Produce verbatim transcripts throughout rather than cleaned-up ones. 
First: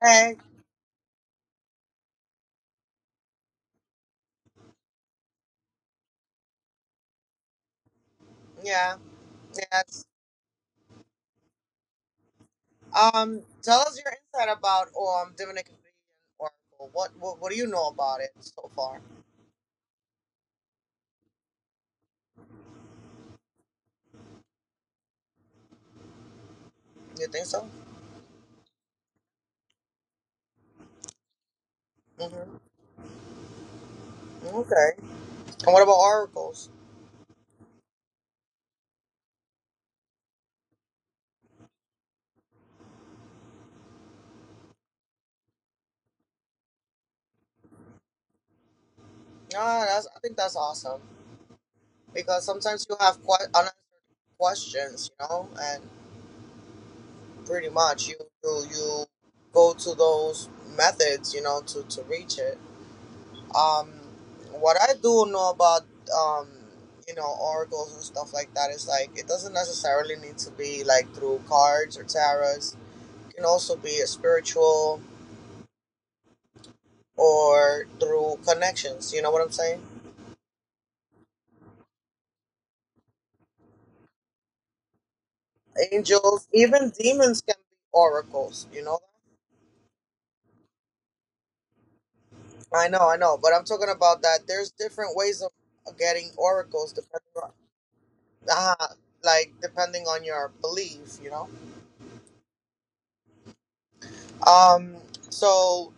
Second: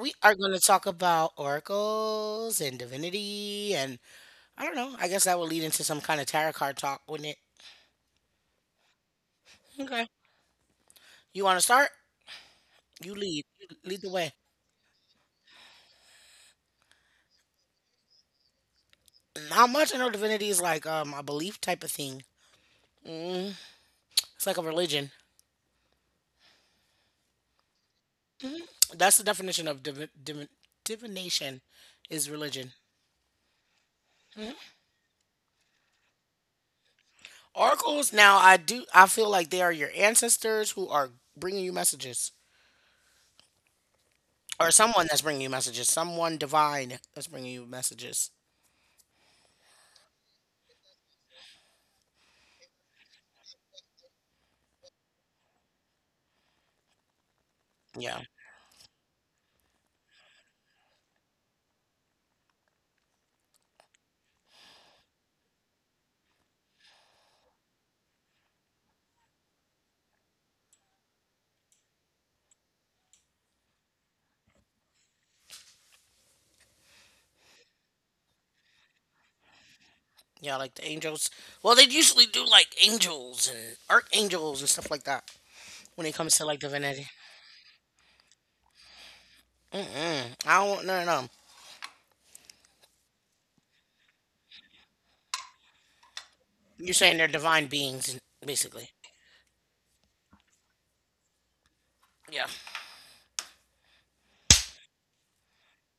we are Hey, going to talk about oracles and divinity. And I don't know, I guess that will lead into some kind of tarot card talk, wouldn't it? yeah, yes. Okay. You want to start? You lead. Um, You Tell us lead the your way. insight about um Dominican Oracle. What, what what do you know about it so far? Not much. I know divinity is like um, a belief type of thing, mm, it's like a religion. You think so? That's the definition of divi- divi- divination is Mm hmm. religion. Okay. And what about oracles? Oracles, now I do, I feel like they are your ancestors who are bringing you messages, or someone that's bringing you messages, someone divine that's bringing you messages. Ah, that's I think that's awesome because sometimes you have quite unanswered questions, you know, and pretty much you Yeah, you, you go to those methods, you know, to to reach it. Um, what I do know about um, you know, oracles and stuff like that is like it doesn't necessarily need to be like through cards or tarots. It can also be a spiritual or through connections. You know what I'm saying? yeah, like the angels. Well, they usually do like angels and archangels and stuff like that when it comes to Angels, like even divinity. demons can be oracles. You know? Mm-mm. I don't want no, no. I know, I know, but I'm talking about that. There's different ways of getting oracles You're saying they're depending on divine beings, uh, basically. like depending on your belief. You know. Yeah. Um. So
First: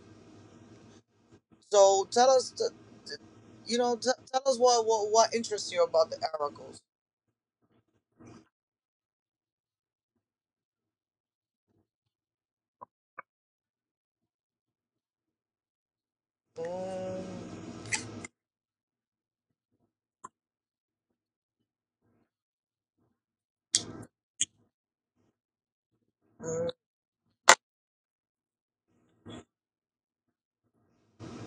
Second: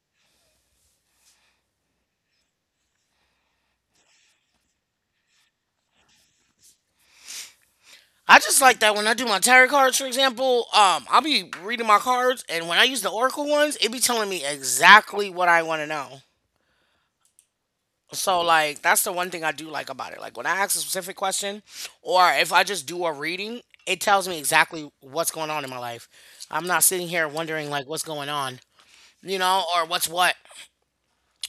So tell us, the, the- you know, t- tell us what, what what interests you about the oracles. I just like that when I do my tarot cards, for example, um, I'll be reading my cards, and when I use the oracle ones, it be telling me exactly what I want to know. Mm, So like that's the one thing I do like about it. Like when I ask a specific question or if I just do a reading, it tells me exactly what's going on in my life. I'm mm, not sitting here wondering like what's going on, you know, or what's what.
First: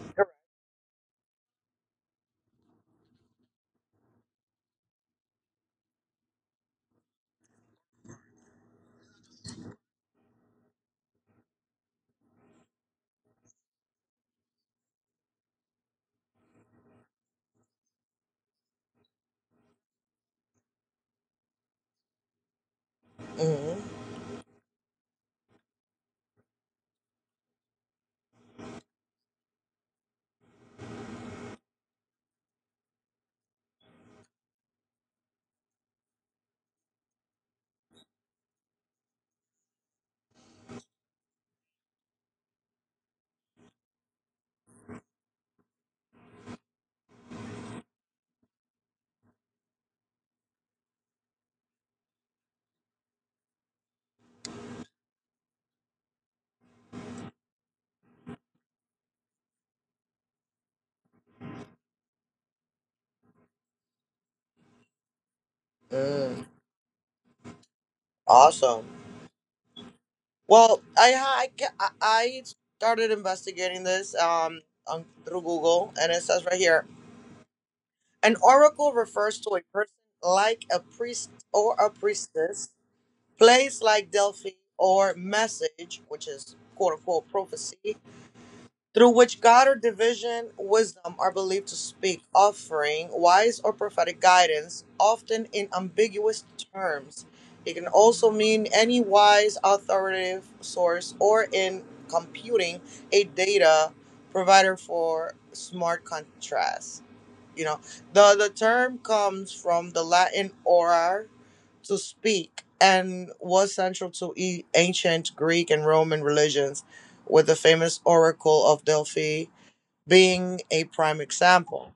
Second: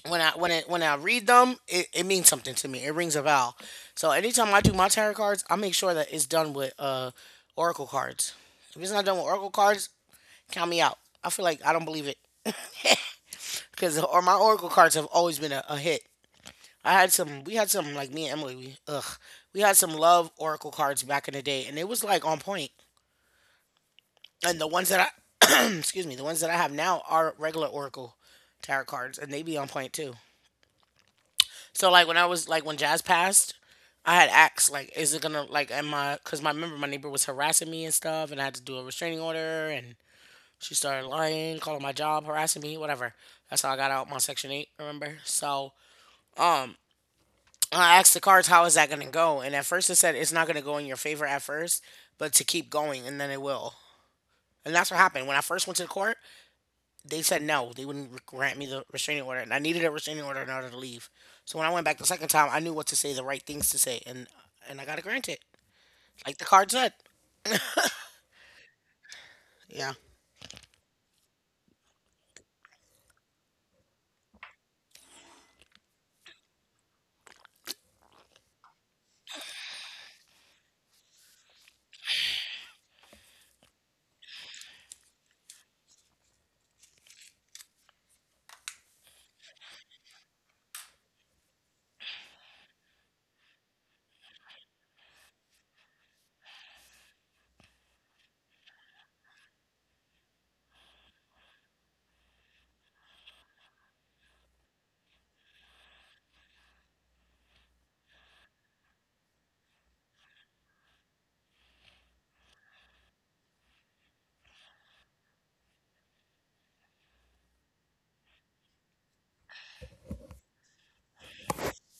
When I when it when I read them, it, it means something to me. It rings a bell. So anytime I do my tarot cards, I make sure that it's done with uh oracle cards. If it's not done with oracle cards, count me out. I feel like I don't believe it because or my oracle cards have always been a, a hit. I had some. We had some like me and Emily. We, ugh, we had some love oracle cards back in the day, and it was like on point. mm, And the ones that I, excuse me, the ones that I have now are regular oracle tarot cards, and they be on point too. So like when I was like when Jazz passed, I had asked like, is it gonna like am I? Because my remember my neighbor was harassing me and stuff, and I had to do a restraining order, and she started lying, calling my job, harassing me, whatever. That's how I got out my Section Eight. Remember? So um, I asked the cards, how is that going to go? And at first it said it's not going to go in your favor at first, but to keep going and then it will. And that's what happened. When I first went to the court, they said no, they wouldn't grant me the restraining order. And I needed a restraining order in order to leave. So when I went back the second time, I knew what to say, the right things to say. And, and I got to grant it, like the mm. card said. Awesome. Yeah. Well, I ha- I ca- I I started investigating this um on, through Google, and it says right here, an oracle refers to a person like a priest or a priestess, place like Delphi or message, which is quote unquote prophecy, through which God or division, wisdom are believed to speak, offering wise or prophetic guidance, often in ambiguous terms. It can also mean any wise, authoritative source or in computing a data provider for smart contrast. You know, the the term comes from the Latin orar, to speak, and was central to e- ancient Greek and Roman religions, with the famous Oracle of Delphi being a prime example.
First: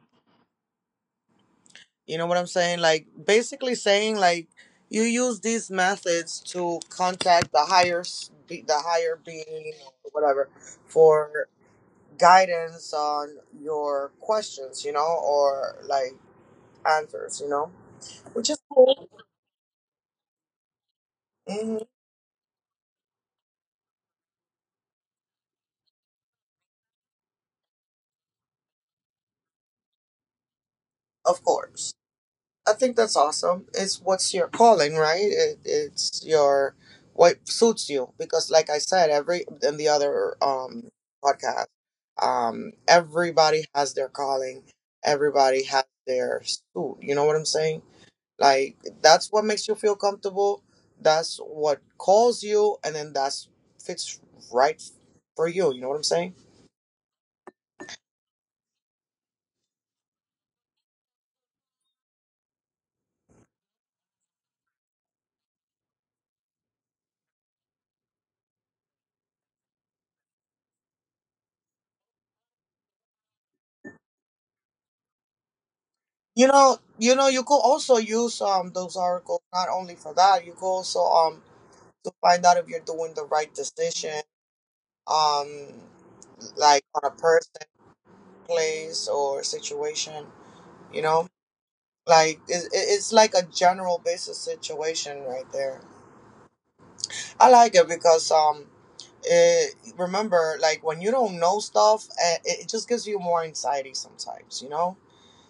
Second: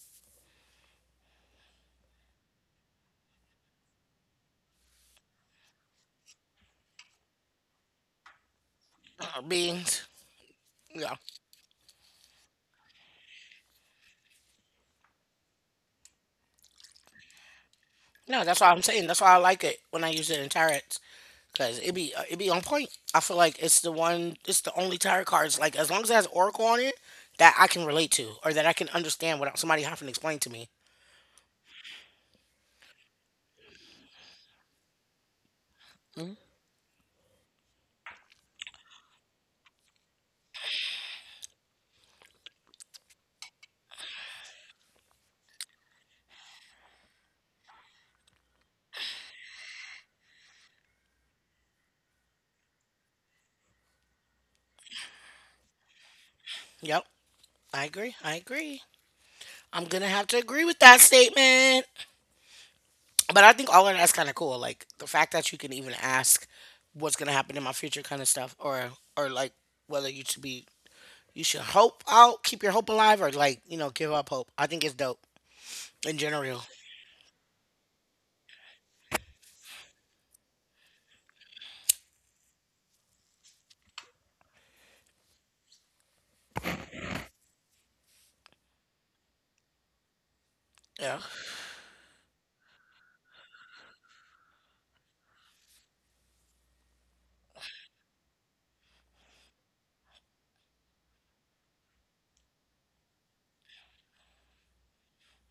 You know what I'm saying? Like basically saying like you use these methods to contact the higher s- be- the higher Uh, being Beans. or whatever Yeah. for guidance on your questions, you know, or like answers, you know. No, Which is that's why I'm saying. cool. That's why I like it when I use it in tarot. Cause Hmm. it be uh, it be on point. I feel like it's the one, it's the only tarot cards. Like as long as it has Oracle on it, that I can relate to, or that I can understand without somebody having to explain to me. Of course, I think that's awesome. It's what's your calling, right? It, it's Mhm. your what suits you because, like I said, every in the other um podcast, um, everybody has their calling. Everybody has their suit. You know what I'm saying? Like that's what makes you feel comfortable. That's what calls you, and then that's fits right for you. You know what I'm saying? Yep, I agree. I agree. I'm gonna have to agree with that statement. But I think all of that's kind of cool. Like the fact that you can even ask what's gonna happen in my future, kind of stuff, or or like whether you should be you should hope out, keep your hope alive, or like you know give up hope. I think it's dope in You general. know, you know, you could also use um those articles not only for that. You could also um to find out if you're doing the right decision, um, like on a person, place, or situation. You Yeah, know, like it, it- it's like a general basis situation right there. I like it because um, it, remember, like when you don't know stuff, eh, it, it just gives you more anxiety sometimes. You know,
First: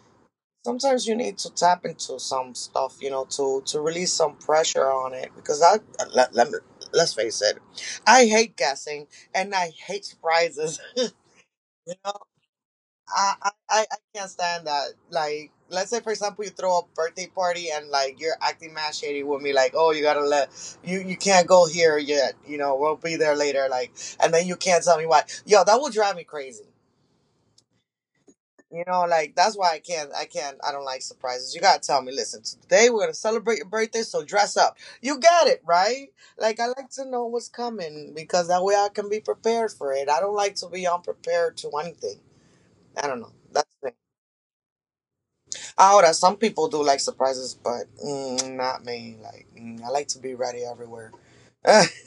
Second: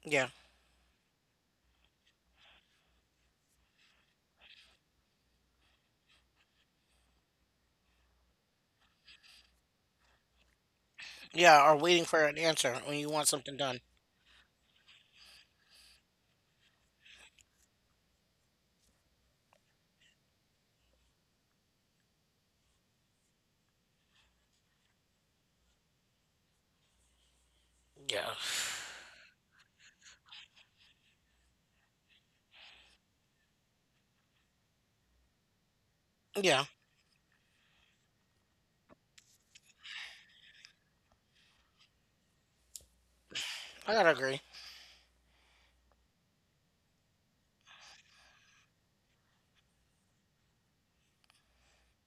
yeah. sometimes you need to tap into some stuff, you know, to to release some pressure on it because I let, let me, let's face it, I hate guessing and I hate surprises. You Yeah, or waiting know, for an answer when you want I, I something done. I I can't stand that. Like, let's say for example, you throw a birthday party and like you're acting mad shady with me, like, oh, you gotta let you you can't go here yet. You know, we'll be there later. Like, and then you can't tell me why. Yo, that will drive me crazy. Yeah. You know, like that's why I can't, I can't, I don't like surprises. You gotta tell me, listen, today we're gonna celebrate your birthday, so dress up. You got it, right? Like I Yeah, like to know what's coming because that way I can be prepared for it. I don't like to be unprepared to anything. I don't know. That's the I thing. gotta agree. Ahora, some people do like surprises, but mm, not me. Like mm, I like to be ready everywhere.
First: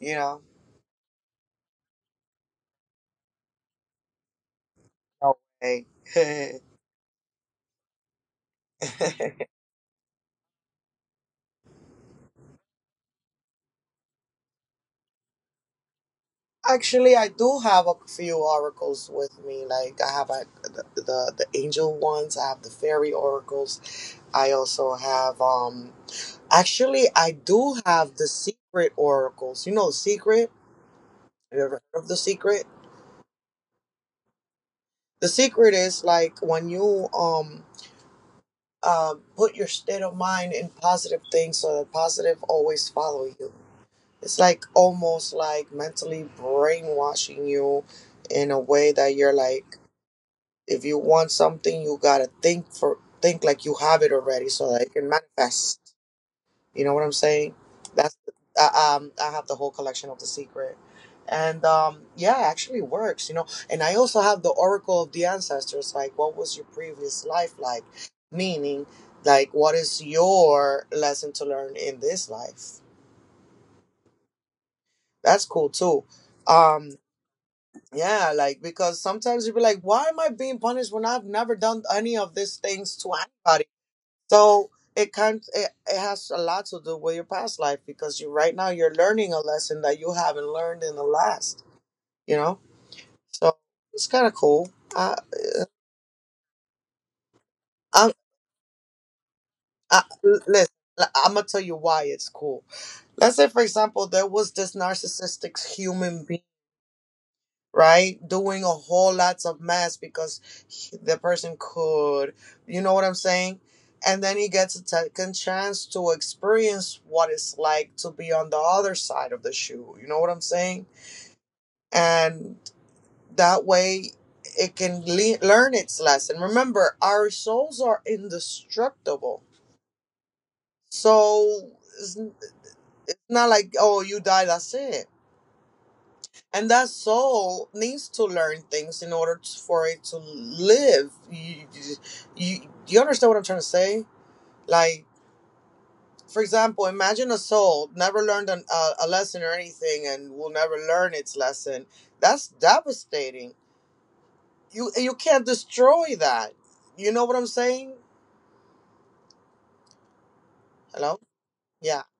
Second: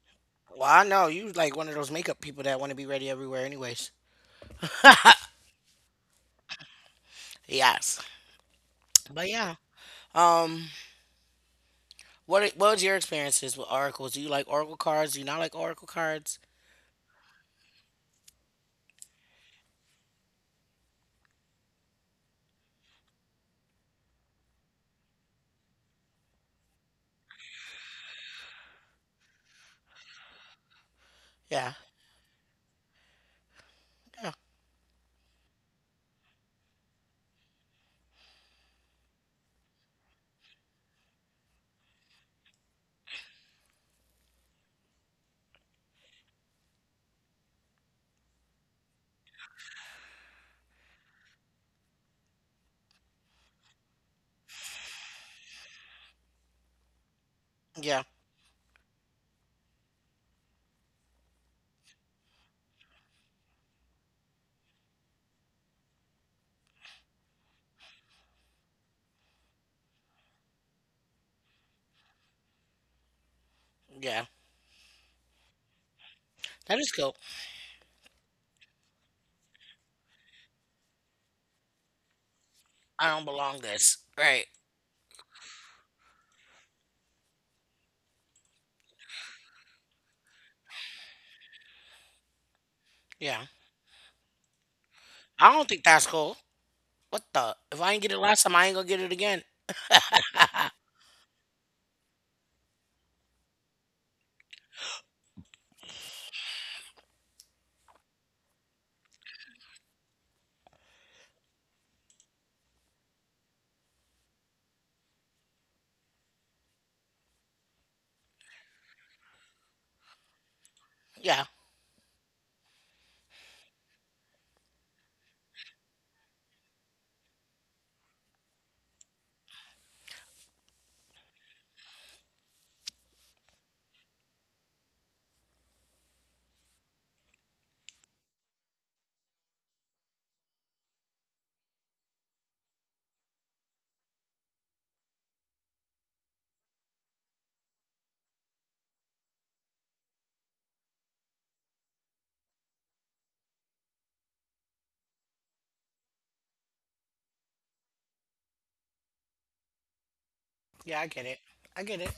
You know. Well, I know you like one of those makeup people that want to be ready everywhere, anyways. Okay. Yes, but yeah. Um, what i- what was your experiences with oracles? Do you like oracle cards? Do you not like oracle cards? Actually, I do have a few oracles with me. Like I have like the, the the angel ones. I have the fairy oracles. I also have um. Actually, I do have the secret oracles. You know, the secret. Have you Yeah, ever heard of the secret? yeah, The secret is like when you um uh put your state of mind in positive things, so that positive always follow you. It's like almost like mentally brainwashing you in a way that you're like if you want something, you gotta think for think like you have it already, so that it can manifest. You know what I'm saying? yeah, That's uh, um, I have the whole collection of The Secret, and um, yeah, it actually works. You know, and I also have the Oracle of the Ancestors. Like, what was your previous life like? Meaning, like, what is your lesson to learn in this life? yeah. That's cool too. That is Um, cool. yeah, like because sometimes you be like, why am I being punished when I've never done any of these things I to don't belong anybody? this. Right. So it can it, it has a lot to do with your past life because you right now you're learning a lesson that you haven't learned in the last. You know, Yeah. so it's kind of cool. I, I don't think that's cool. What the? If I ain't I, get it last time, I ain't gonna get it again. I listen. I'm gonna tell you why it's cool. Let's say, for example, there was this narcissistic human being, right? Doing a whole lots of math because he- the person could, you know what I'm saying? And then he gets a second chance to experience what it's like to be on the other side of the shoe, you know what I'm saying? yeah. And that way it can le- learn its lesson. Remember, our souls are indestructible. So it's, it's not like, oh, you die, that's it and that soul needs to learn things in order t for it to live. you, you you understand what I'm trying to say, like for example, imagine a soul never learned an, a, a lesson or anything and will never learn its lesson. That's devastating. You you can't destroy that. You know what I'm saying? Yeah, I Hello. get it. I Yeah. get it.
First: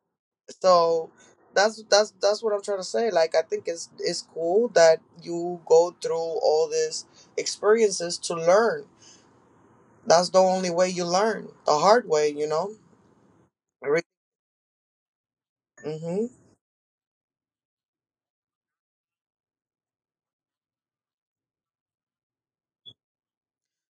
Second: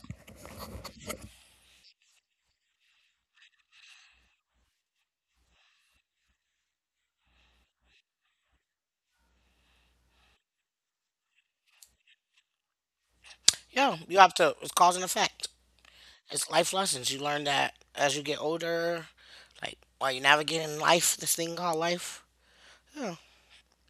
So that's that's that's what I'm trying to say. Like I think it's it's cool that you go through all these experiences to learn. That's the only way you learn the hard way, you know. Yeah, you have to. It's cause and effect. Mm-hmm. It's life lessons. You learn that as you get older, like while you're navigating life, this thing called life. Yeah.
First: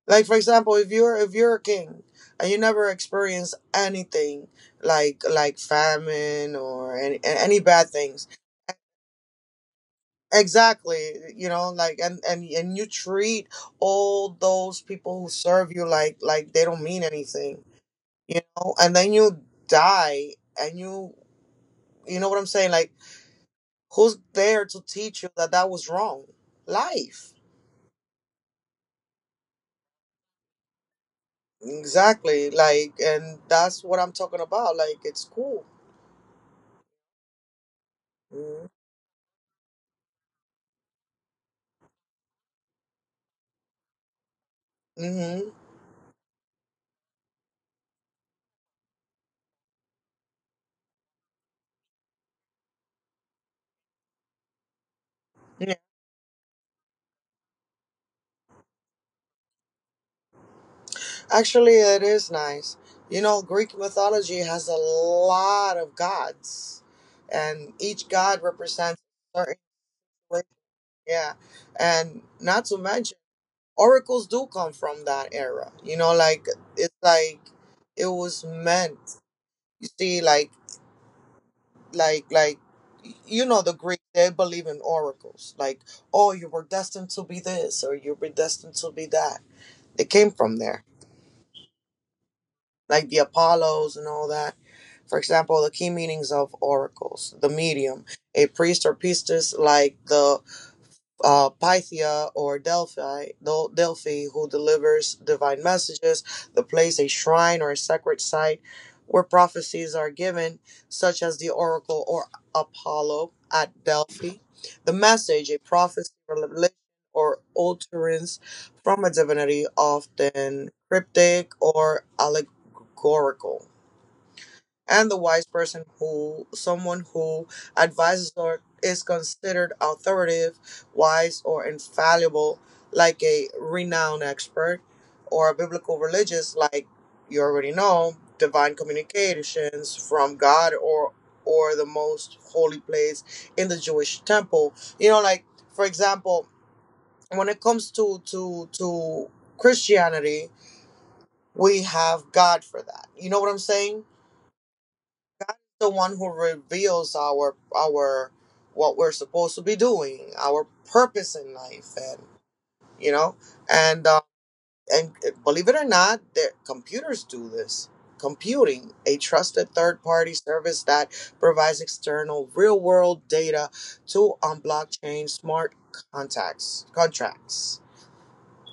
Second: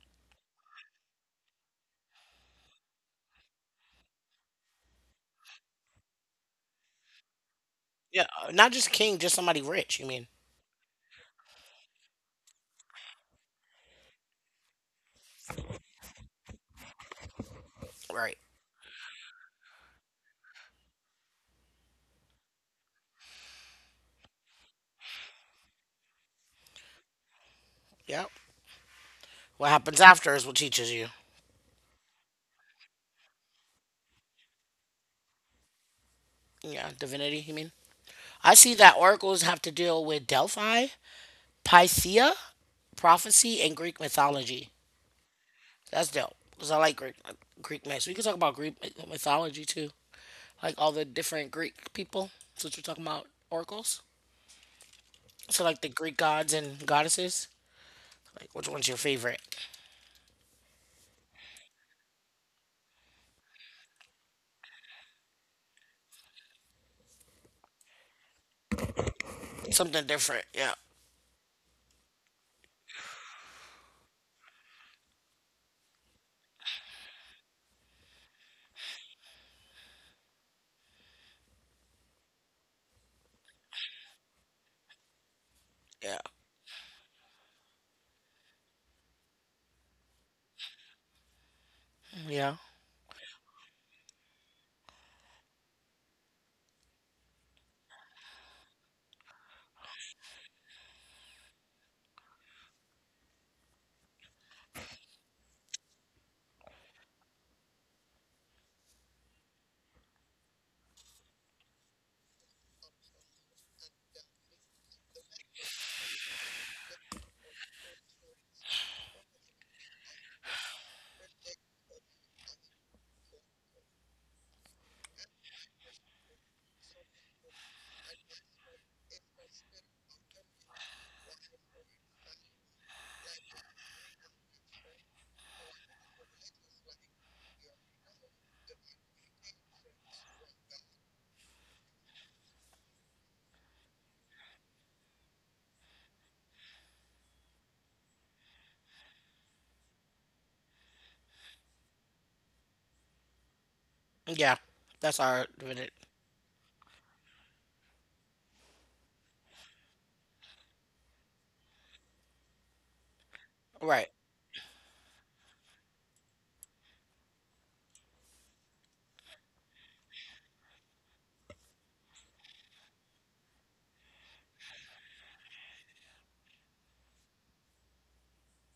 Like for example, if you're if you're a king and you never experience anything like like famine or any any bad Yeah. things, uh, Not just king, just somebody rich, you mean. exactly, you know, like and and and you treat all those people who serve you like like they don't mean anything, Right. you know, and then you die and you you know what I'm saying, like who's there to teach you that that was wrong? Life. Yep. What happens after is what teaches you. Exactly. Like, and that's what I'm talking about. Like, it's cool. Yeah, divinity, you mean? I see that oracles have to deal with Delphi, Pythia, prophecy, and Greek mythology. Mm-hmm. That's dope. Because I like Greek uh, Greek myths. We can talk about Greek myth- mythology too. Like all the different Greek people. That's what you're talking about, oracles. So Yeah. like the Greek gods and goddesses. Like, which one's your favorite? Actually, it is nice. You know, Greek mythology has a lot of gods, and each god represents a certain. Something Way. different. Yeah. Yeah, and not to mention, oracles do come from that era. You know, like it's like it was meant. You see, like like like you know the greek they believe in oracles, like Yeah. oh you were destined to be this or you were destined to be that. They came from there, Yeah. like the apollos and all that. For example, the key meanings of oracles: the medium, a priest or priestess like the uh, Pythia or Delphi, Del- Delphi, who delivers divine messages; the place, a shrine or a sacred site where prophecies are given, such as the oracle or Apollo at Delphi. The message, a prophecy, revelation, or utterance from a divinity, often cryptic or allegorical, and the wise person who someone who advises or is considered authoritative, wise, or infallible, like a renowned expert, or a biblical religious, like you already know, divine communications from God or or the most holy place in the Jewish temple. You know, like for example, when it comes to to to Christianity, we have God for that. You know what I'm saying? Yeah. That's our The minute. one who reveals our our what we're supposed to be doing, our purpose in life, and you know, Right. and uh, and eh, believe it or not, the computers do this. Computing, a trusted third-party service that provides external real-world data to on blockchain smart contacts contracts.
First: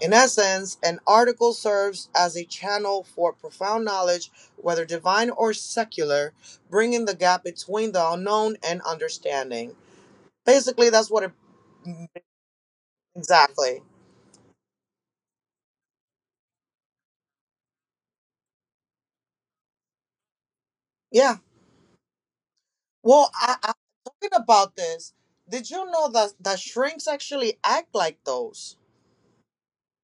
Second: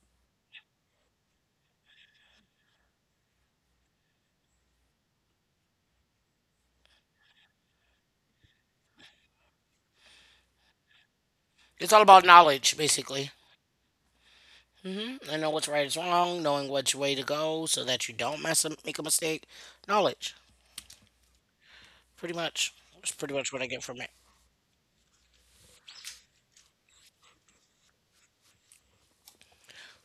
In essence, an article serves as a channel for profound knowledge, whether divine or secular, bringing the gap between the unknown and understanding. Basically, that's what it It's all about knowledge, basically. exactly. hmm I know what's right is wrong, knowing which way to go so that you don't mess up, make a mistake. Knowledge, Yeah. pretty much. That's Well, pretty much I, what I I get from it. talking about this. Did you know that that shrinks actually act like those?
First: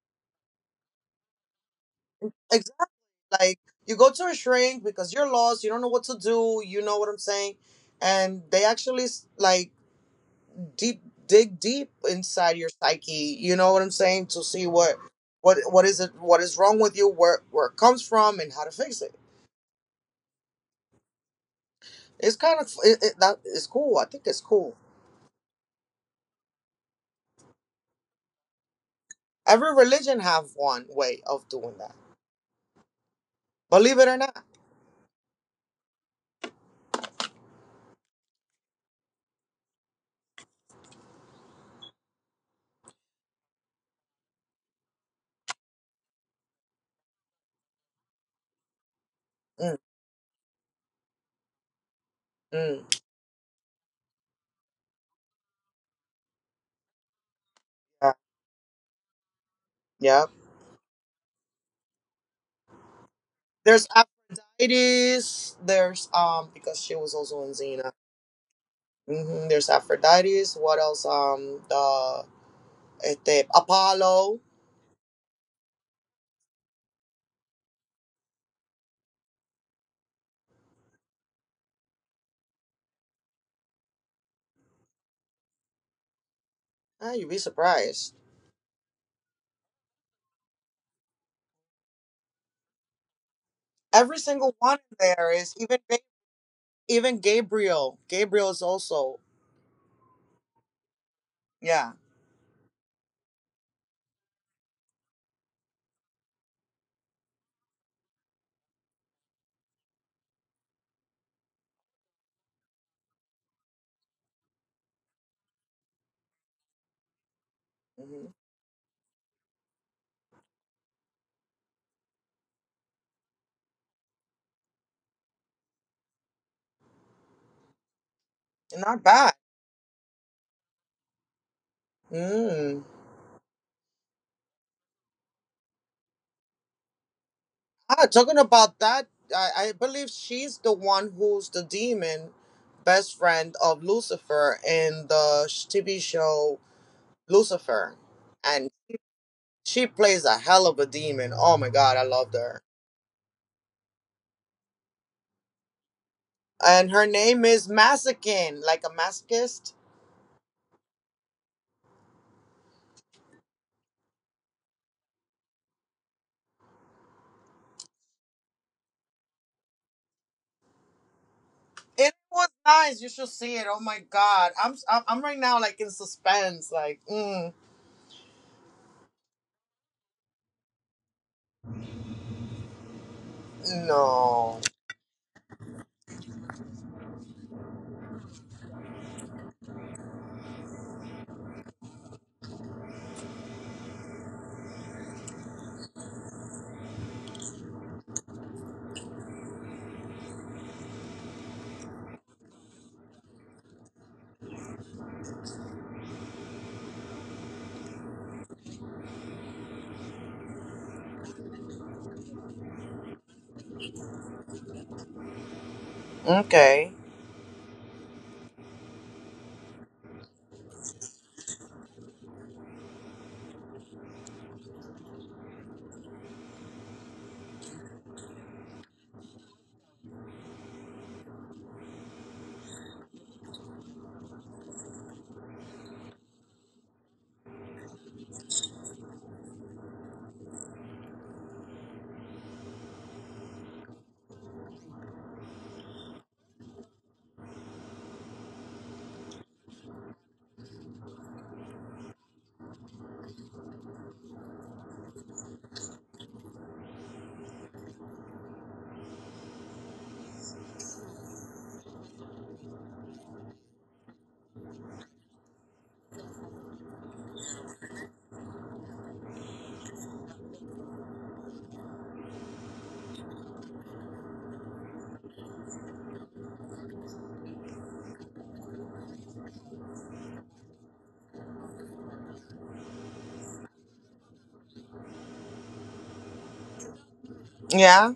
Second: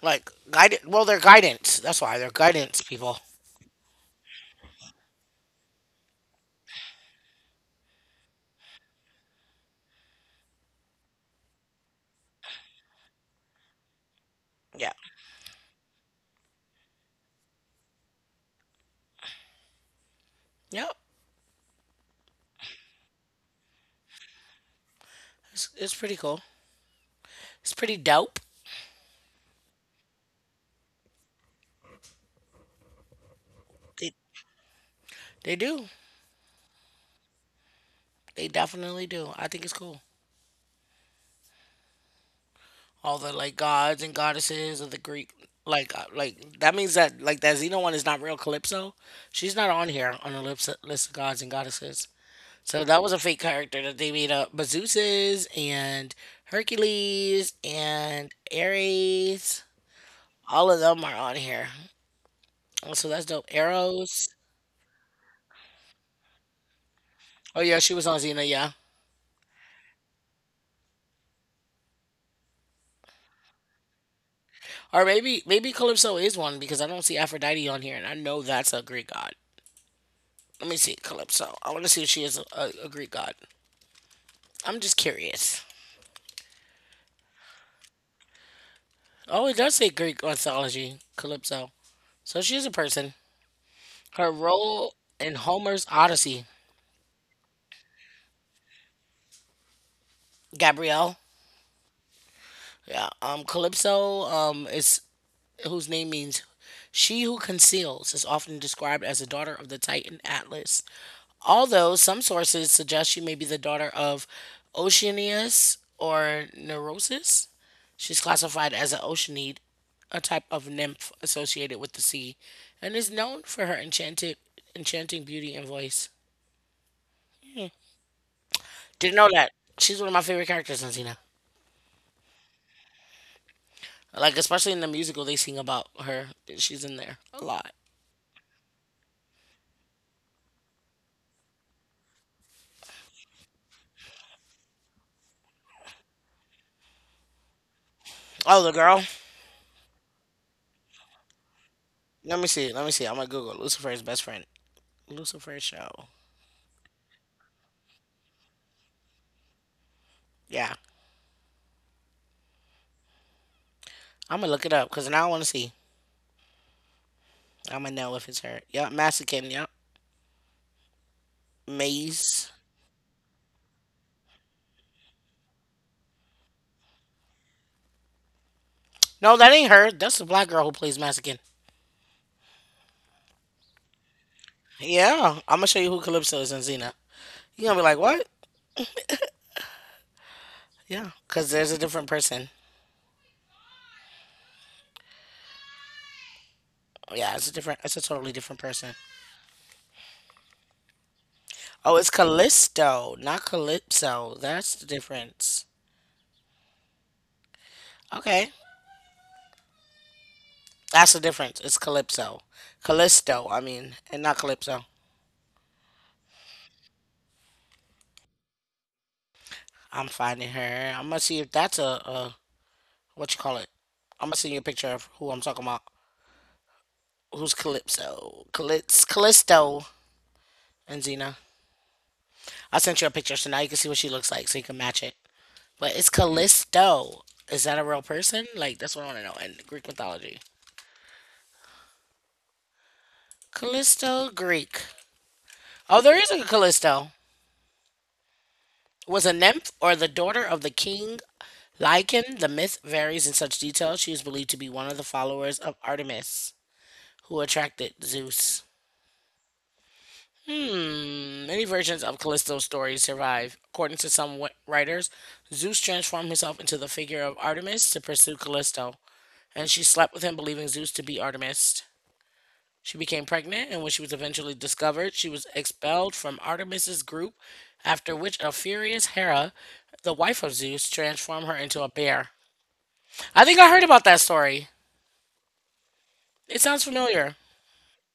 Like, guidance. Well, they're guidance. That's why they're guidance Exactly. people. Like you go to a shrink because you're lost, you don't know what to do. You know what I'm saying? And they actually s- like deep dig deep inside your psyche, you know what I'm saying to see Yeah. what what what is it what is wrong with you, where where it comes from and how to fix it. Yep. It's kind of it, it, that is cool. I think it's cool. It's, it's pretty cool. It's pretty dope. Every religion have one way of doing that, believe it They, or not. they do. They definitely do. I think it's cool. All the like gods and goddesses of the Greek. Like, uh, like that means that like that Xena one is not real Calypso. She's not mm, on here on the lips, list of gods and goddesses. mm, So that was a fake character that they made up. But Zeus is and Hercules yeah, and Ares, yeah. all of them are on here. Oh, so that's dope. There's Arrows. aphrodites. There's um because she was also in Oh yeah, Xena. she was on Xena. Yeah, hmm There's aphrodites. What else? Um the este, apollo. or maybe maybe Calypso is one because I don't see Aphrodite on here, and I know that's a Greek god. Let me see Calypso. I want to see if she is a, a, a Greek god. I'm just curious. Ah, you'd be surprised. Oh, it does say Greek mythology, Calypso. So she is a person. Every Her single one in role there in is even Homer's Ga- Odyssey, even Gabriel. Gabriel is also, Gabrielle. yeah. Yeah. Um, Calypso. Um, is whose name means she who conceals is often described as the daughter of the Titan Atlas, although some sources suggest she may be the daughter of Oceanias or Neurosis. She's hmm classified as an Oceanid, a type of nymph associated with the sea, and is known for her enchanted, enchanting beauty and voice. Not Didn't know bad. that. She's one of my favorite characters in Xena. Mm. Like, especially in the musical, they sing about her. She's in there a lot. Ah, talking about that, I, I believe she's the one who's the demon best friend of Lucifer in the sh- T V show Lucifer, Oh, and the girl. she plays a hell of a demon. Oh my God, I loved Let me her. see. Let me see. I'm gonna Google Lucifer's best friend. Lucifer's show. And her name is Masokin, like a masochist. Yeah, I'm gonna look it up because now I want to see. I'ma know if it's her. Yep, Massican. Yep, It was Maze. nice. You should see it. Oh my God, I'm I'm, I'm right now like in suspense. Like, mm, No, that ain't her. That's the black girl who plays Massican. no, Yeah, I'm gonna show you who Calypso is in Xena. You're gonna be like, what? Yeah, because there's a different person. Yeah, it's a different, it's a totally different person. Oh, it's Callisto, not Calypso. That's the difference. Okay, that's the difference. It's Calypso. Callisto, I mean, and not Calypso. okay, I'm finding her. I'm gonna see if that's a, a what you call it. I'm gonna send you a picture of who I'm talking about. Who's Calypso, Calyx, Callisto, and Xena. I sent you a picture, so now you can see what she looks like, so you can match it. But it's Callisto. Is that a real person? Like that's what I want to know in Greek mythology. Callisto, Greek. Oh, there is a Callisto. Was a nymph or the daughter of the king Lycan. The myth varies in such detail. She is believed to be one of the followers of Artemis, who attracted Zeus. Hmm, many versions of Callisto's story survive. According to some wi- writers, Zeus transformed himself into the figure of Artemis to pursue Callisto, and she slept with him, believing Zeus to be Artemis. She became pregnant, and when she was eventually discovered, she was expelled from Artemis's group, after which a furious Hera, the wife of Zeus, transformed her into a bear. I think I heard about that story. It sounds familiar. yeah.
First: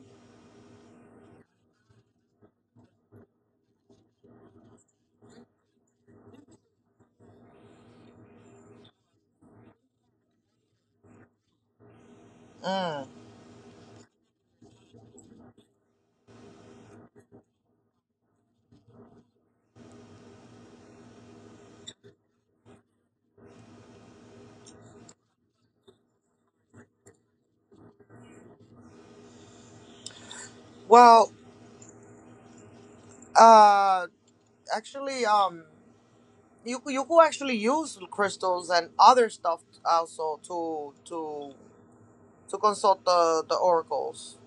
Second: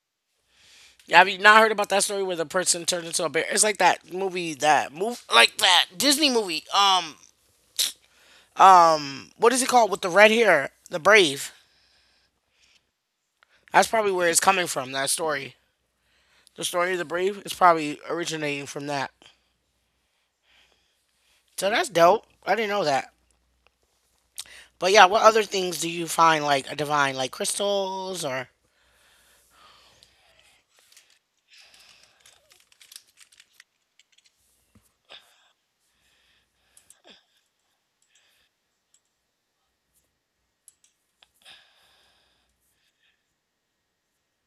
Have you not heard about that story where the person turned into a bear? It's like that movie, that move, like that Disney movie. Um, what is it called with the red hair, the Brave? Mm. That's probably where it's coming from. That story, the story of the Brave, is probably originating from that. So that's dope. I didn't know that. But yeah, what other things do you find like divine, like crystals or? Well, uh, actually, um, you you could actually use crystals and other stuff also to to to consult the the oracles.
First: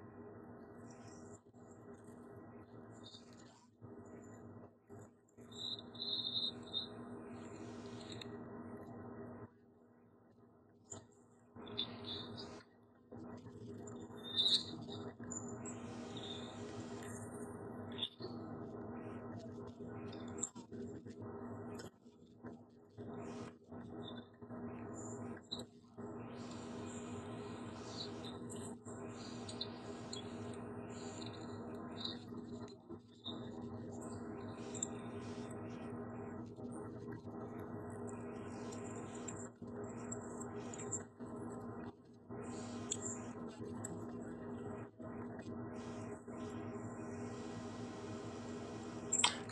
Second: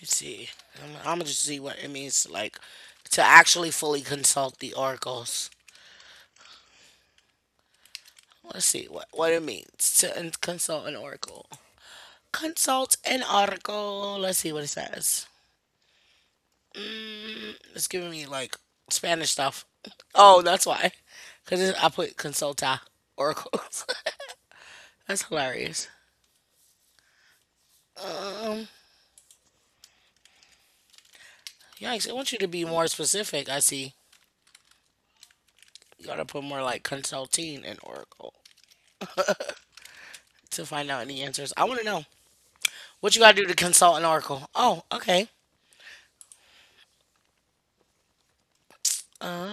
Let's see. I'm, I'm gonna just see what it means, like to actually fully consult the oracles. Let's see what what it means to in- consult an oracle. Consult an article. Let's see what it says. It's giving me like Spanish stuff. Oh, that's why. Because I put consulta oracles. That's hilarious. Yikes. I want you to be more specific. I see. You got to put more like consulting and oracle to find out any answers. I want to know what you got to do to consult an oracle. Oh, okay.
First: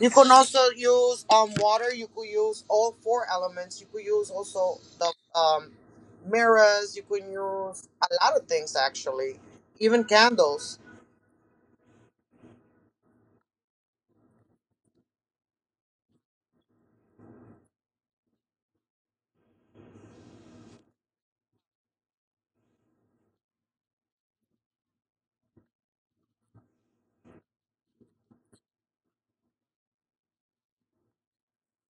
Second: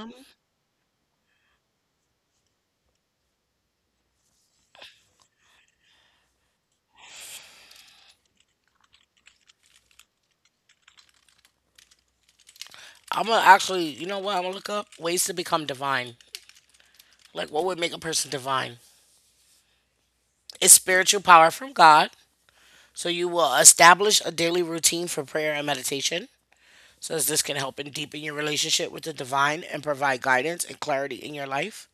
You can also use um water. You could use all four elements. You could use also the um mirrors. You can use a lot of things actually, even candles. I'm going to actually, you know what? I'm going to look up ways to become divine. Like, what would make a person divine? Is spiritual power from God. So you will establish a daily routine for prayer and meditation, since this can help in deepen your relationship with the divine and provide guidance and clarity in your life.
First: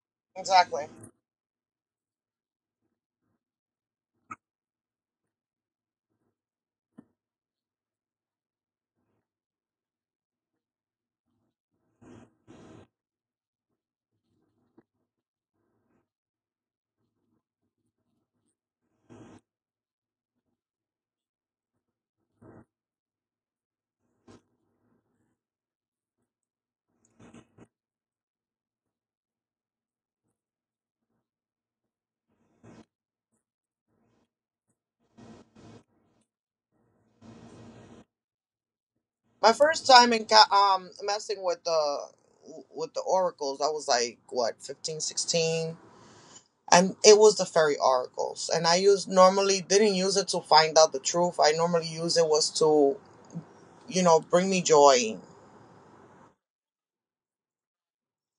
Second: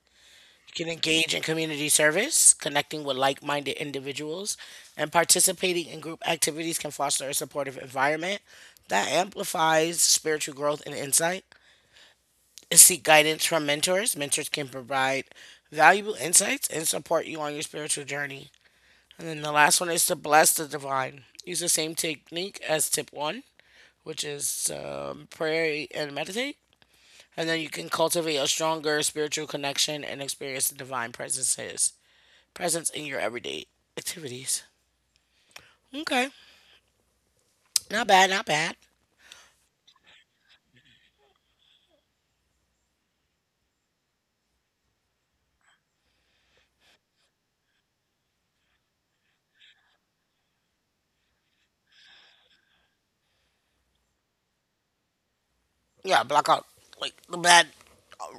You Exactly. can engage in community service, connecting with like minded individuals, and participating in group activities can foster a supportive environment that amplifies spiritual growth and insight. Seek guidance from mentors. Mentors can provide valuable insights and support you on your spiritual journey. And then the last one is to bless the divine. Use the same technique as tip one, which is um, pray and meditate. And then you can cultivate a stronger spiritual connection and experience the divine presences presence in your everyday activities. Okay, not bad, not bad. My first time in ca- um messing with the with the oracles, I was like what, fifteen, sixteen, and it was the fairy oracles. And I used normally didn't use it to find out the truth. I normally use it was to, you know, bring me joy, Yeah, block out like the bad,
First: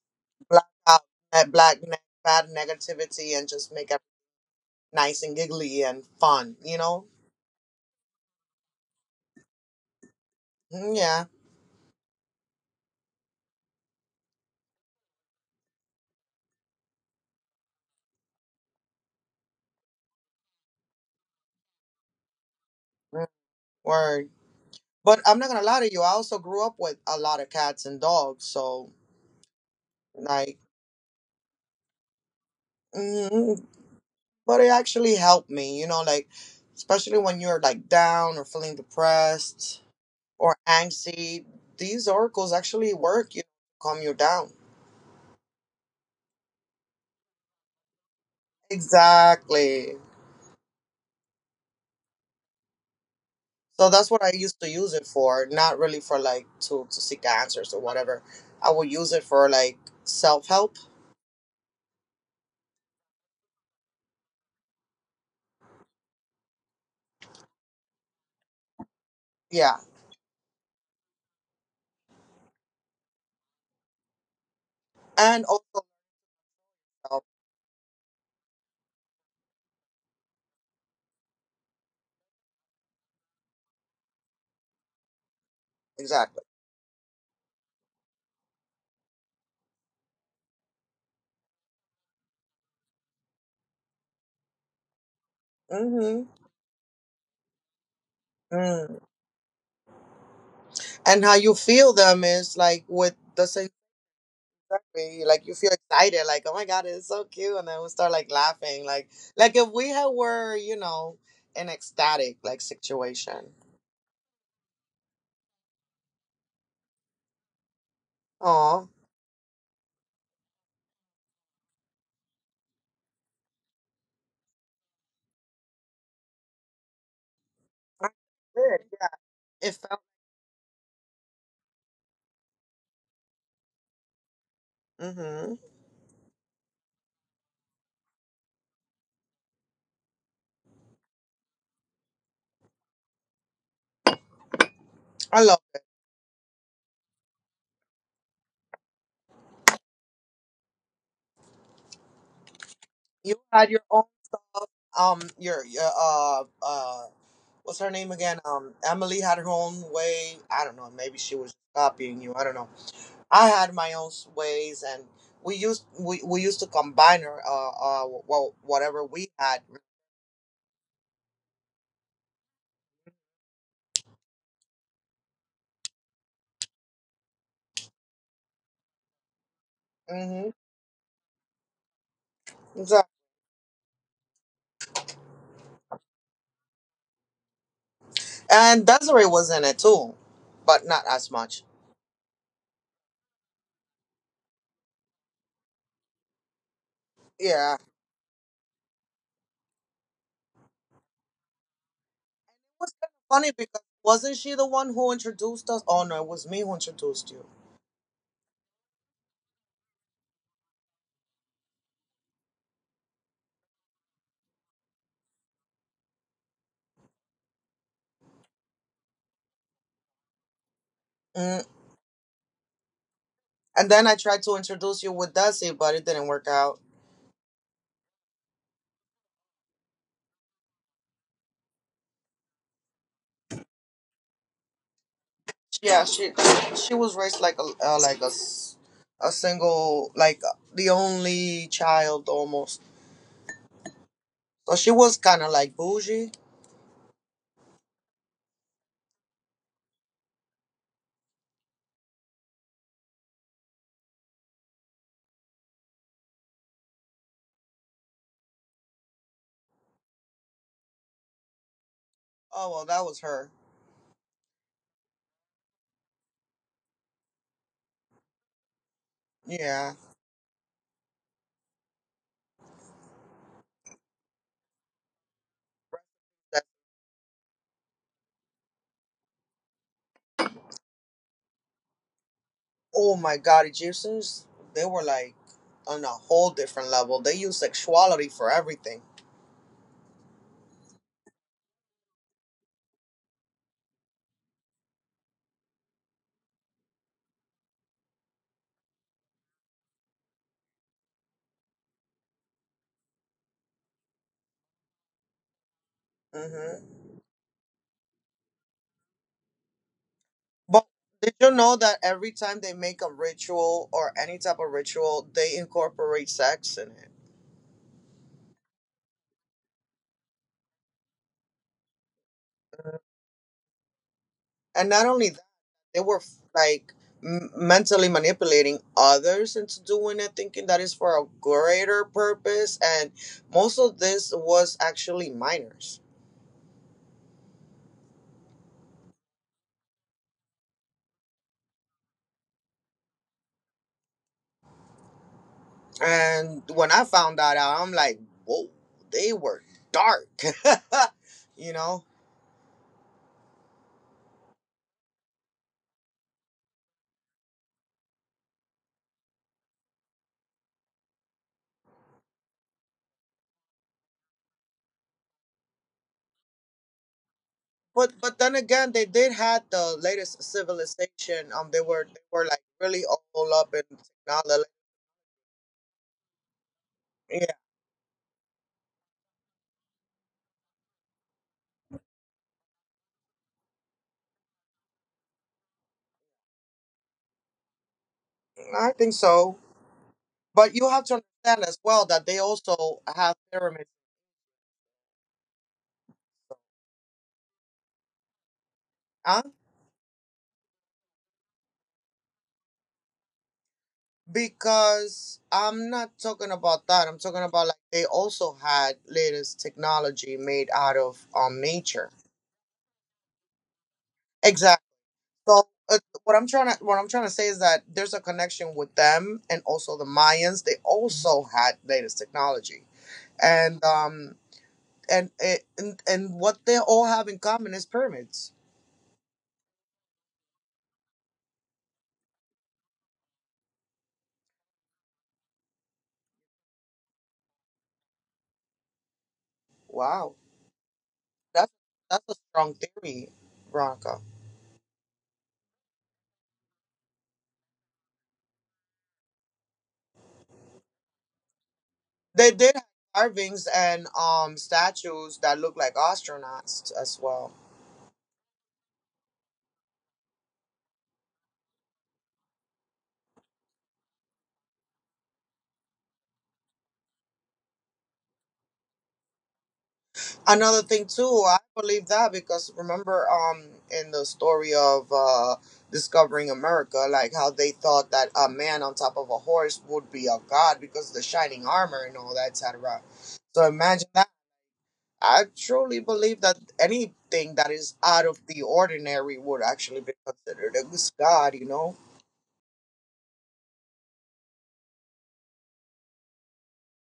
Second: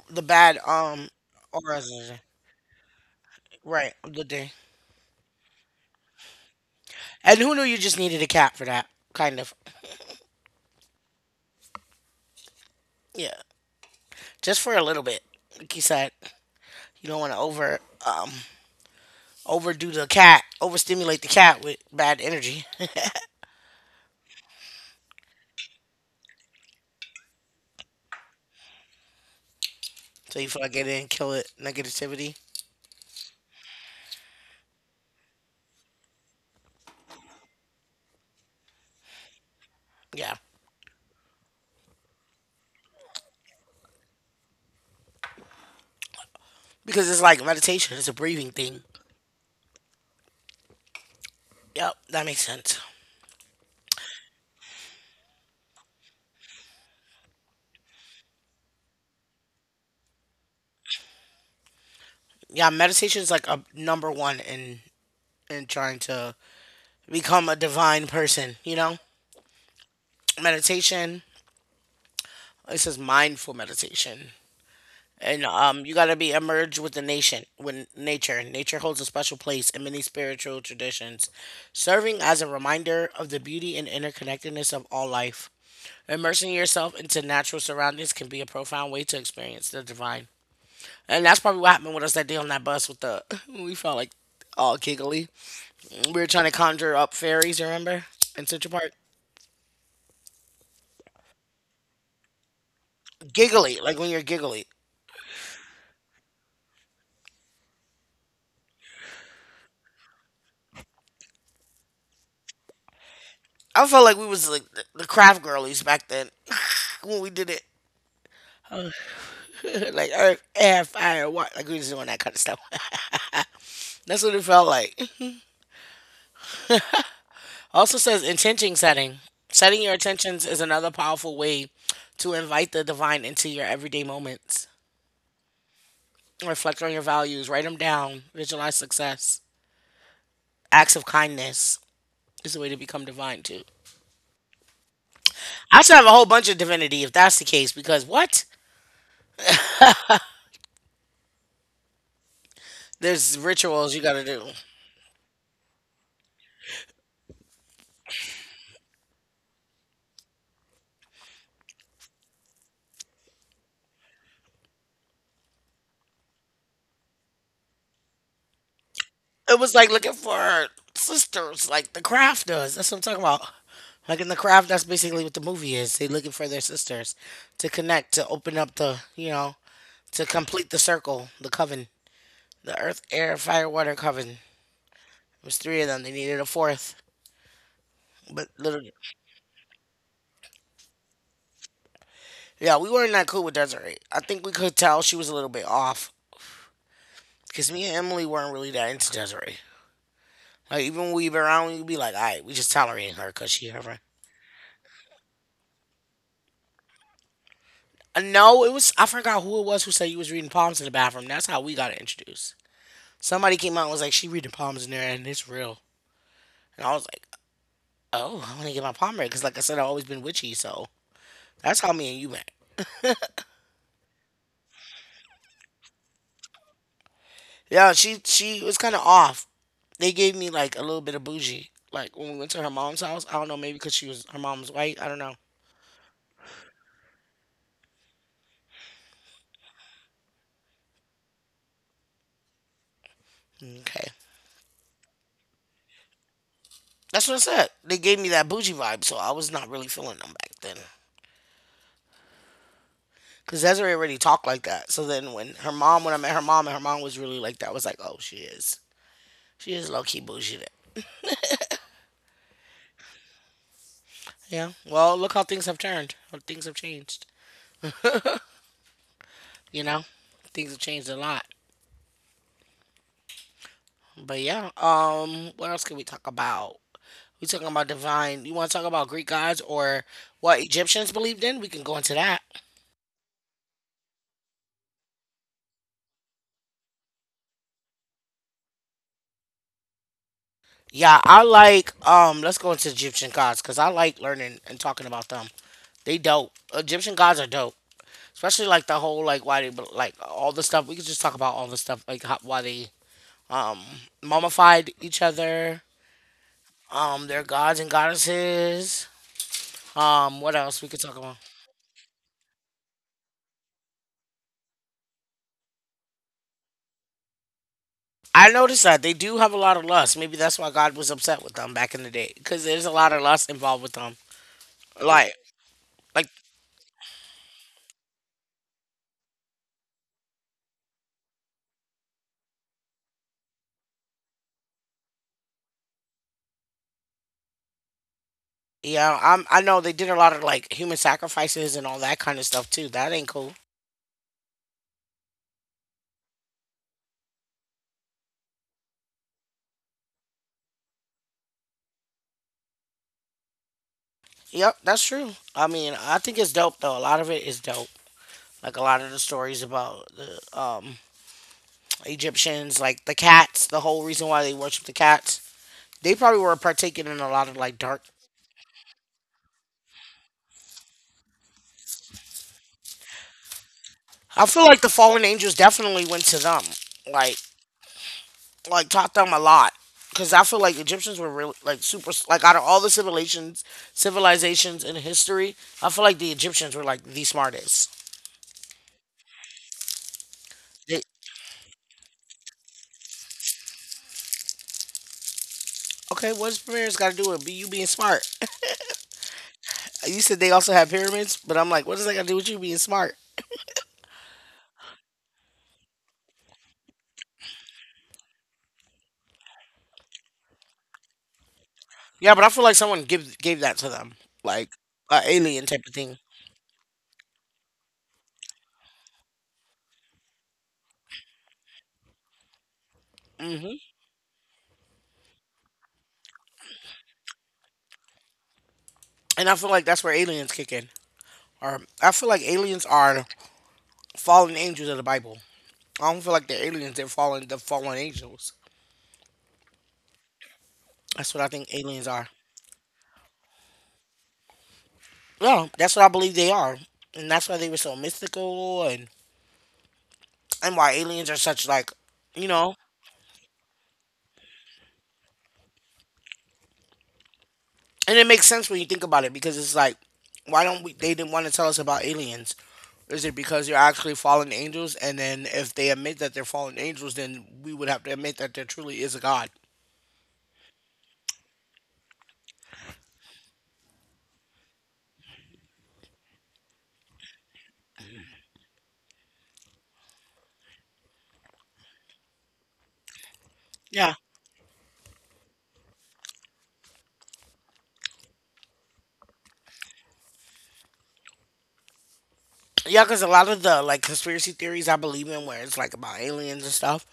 the bad black out um that black auras. ne- bad negativity and just make Right, it of the day. nice and giggly and fun, you know? And who knew you just needed a cat for that? Kind of. Mm. Yeah. Yeah, just for a little bit. Like you said, you don't want to over um overdo the cat, overstimulate the cat with bad energy. Mm. Word. But I'm not gonna lie to you, I also grew up with a lot of cats and dogs, so So you like, feel like it didn't kill it, negativity. mm, but it actually helped me, you know, like especially when you're like down or feeling depressed Yeah. or angsty, these oracles actually work, you know, calm you down. Because it's like meditation, it's a breathing thing. Exactly. Yep, that makes sense. So that's what I used to use it for, not really for like to, to seek answers or whatever. I would use it for like self help. Yeah, meditation is like a number one in in trying to become a divine person, you know? Yeah. Meditation, it says mindful meditation. And And also um, you gotta be emerged with the help. nation, with nature. Nature holds a special place in many spiritual traditions, serving as a reminder of the beauty and interconnectedness of all life. Exactly. Immersing yourself into natural surroundings can be a profound way to experience the divine. And that's probably what happened with us that day on that bus with the. We felt like all giggly. We hmm were trying to conjure up fairies, you remember? In Central Park. Mm. And how you feel them is like with the same Giggly, like when you're giggly. therapy, like you feel excited, like, oh my God, it's so cute. And then we start like laughing. Like like if we had were, you know, an ecstatic like situation. I felt like we was like the, the craft girlies back then when we did it. Oh. Like earth, air, fire, water. Like we was doing that kind of stuff. That's what it felt like. Also says intention Good. Yeah. setting. It Setting your felt intentions is another powerful way to invite the divine into your everyday moments. mm-hmm. Reflect on your values, write them down, visualize success. Acts of kindness is a way to become divine too. I love I should have a whole bunch of divinity if that's the case, because what? you There's had your rituals you own gotta do. um your your uh uh what's her name again? Um Emily had her own way. I don't know, maybe she was copying you. I don't know. I had my own s- ways, and we used we, we used to combine her uh uh well, whatever we had. It was like looking for sisters, like the craft does. That's what I'm talking about. Like in the craft, that's basically what the movie is. They're looking for their sisters to connect, to open up the, you know, to Mhm. complete the circle, the coven, the earth, Exactly. air, fire, water coven. It was three of them. They needed a fourth. But And literally, Desiree was in it too, but not as much. yeah, we weren't that cool with Desiree. I think we could tell she was a little bit off because Yeah. me and Emily weren't really that into Desiree. Like even when we would be around, we would be like, "All right, we just It was kind tolerating her of funny because she because her friend." wasn't she the one who introduced us? Oh no, it was me who introduced you. Uh, no, it was I forgot who it was who said you was reading palms in the bathroom. That's how we got introduced. Somebody came out and was like, "She reading palms in there, and it's real." And I was like, "Oh, I want to get my palm read because, like I said, I've always been witchy." So Mm. that's how me and you met. And then I tried to introduce you with Desi, but it didn't work out. Yeah, she she was kind of off. They gave me like a little bit of bougie. Like when we went to her mom's house, I don't know, maybe because she was her mom's white. I don't know. Yeah, she she was raised like a uh, like a s- a single like, uh, the only child almost. Okay, So she was kind of like bougie. that's what I said. They gave me that bougie vibe, so I was not really feeling them back then. Cause Desiree already talked like that. So then when her mom, when I met her mom, and her mom was really like that, I was like, oh, she is, she is low key bougie. Then. Oh well, that was her. Yeah. Well, look how things have turned. How things have changed. You Yeah. know, things have changed a lot. But yeah. Um, what else can we talk about? We talking about divine. You want to talk about Greek gods or what Egyptians believed in? We can go into that. Oh my God, Egyptians, they were like on a whole different level. They use sexuality for everything. Yeah, I like um let's go into Egyptian gods cuz I like learning and talking about them. They dope. Egyptian gods are dope. Especially like the whole like why they like all the stuff. We could just talk about all the stuff like how, why they um mummified each other, hmm um their gods and goddesses. Um what else But we could talk did about? you know that every time they make a ritual or any type of ritual, they incorporate sex in it? I noticed that they do have a lot of lust. Maybe that's why God was upset with them back in the day, because there's a Mhm. lot of lust involved with them. And not only Like, that, they were like, f- like m- mentally manipulating others into doing it, thinking that is for a greater purpose. And most of this was actually minors. yeah, I'm. I know they did a lot of like human sacrifices and all that kind of stuff too. That ain't cool. And when I found that out, I'm like, whoa, they were dark. You know? Yep, that's true. I mean, I think it's dope though. A lot of it is dope. Like a lot of the stories about the um Egyptians, like the cats. The whole reason why they worship the cats. They probably were partaking in a lot of like dark. But but then again, they did had the latest civilization. Um, they were they were like really all up in I feel technology. like the fallen angels definitely went to them. Like Yeah, like taught them a lot because I feel like Egyptians were really like super like out of all the civilizations civilizations in history, I feel like the Egyptians were like the smartest. I think so. But you They, have to understand as well that they also have pyramids, okay, what's pyramids got to do with you being smart? huh? You said they also had pyramids, but I'm like, what does that got to do with you being smart? Because I'm not talking about that. I'm talking about like they also had latest technology made out of um nature. Yeah, but I feel like someone give gave that to them, like Exactly. an alien So type of uh, thing. what I'm trying to what I'm trying to say is that there's a connection with them and also the Mayans. They also had latest technology, Hmm. and um and it- and and what they all have in common is pyramids. And I feel like that's where aliens kick in. Or I feel like aliens are fallen angels of the Bible. I don't feel like they're aliens; they're fallen the fallen angels. Wow, That's what I that's think aliens that's are. a strong theory, Veronica. No, that's what I believe they are, and that's why they were so mystical, and and why aliens are such like, you They did know, have carvings and um statues that look like astronauts as well. and it makes sense when you think about it because it's like, why don't we? They didn't want to tell us about aliens. Is it because they're actually fallen angels, and then if they admit that they're fallen angels, then we would have to admit that there truly is a god. Another thing too, I believe that because, remember, um in the story of uh discovering America, like how they thought that a man on top of a horse would be a god because of the shining armor and all that, et cetera. So imagine Yeah. that. I truly believe that anything that is out of the ordinary would actually be considered a god, you know. Yeah, because a lot of the like conspiracy theories I believe in, where it's like about aliens and stuff,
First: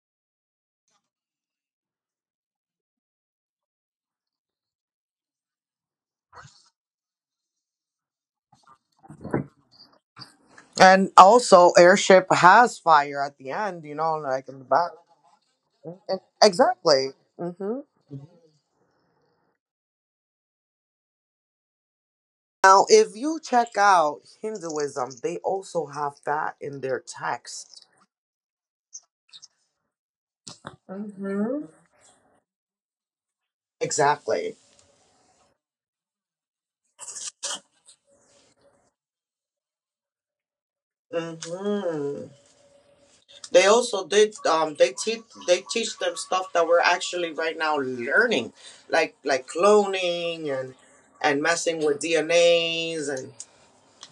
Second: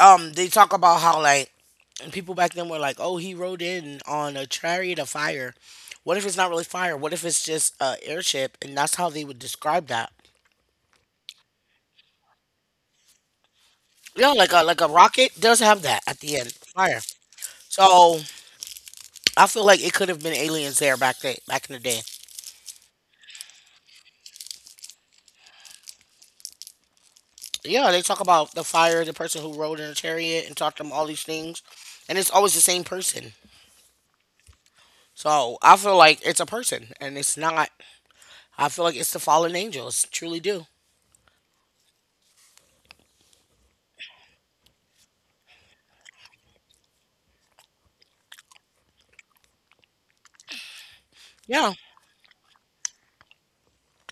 um they talk about how like people back then were like, "Oh, he rode in on a chariot of fire." What if it's not really fire? What if it's just a airship? And that's how they would describe that. And also, airship has fire at the end, you know, Yeah, like like in a the like a back. rocket does have that And- at the end, fire. Exactly. hmm So I feel like it could have been aliens there back then, back in the day. Now, if you check out Hinduism, they also have that in their text. Yeah, they talk about the fire, the person who rode in a chariot, and taught them all these things, hmm and it's always the same person. Exactly. So I feel like it's a person, and it's not. I feel like it's the fallen angels. Truly do. hmm They also did. Um, they teach they teach them stuff that we're actually right now learning, like like cloning and and Yeah. messing with D N As and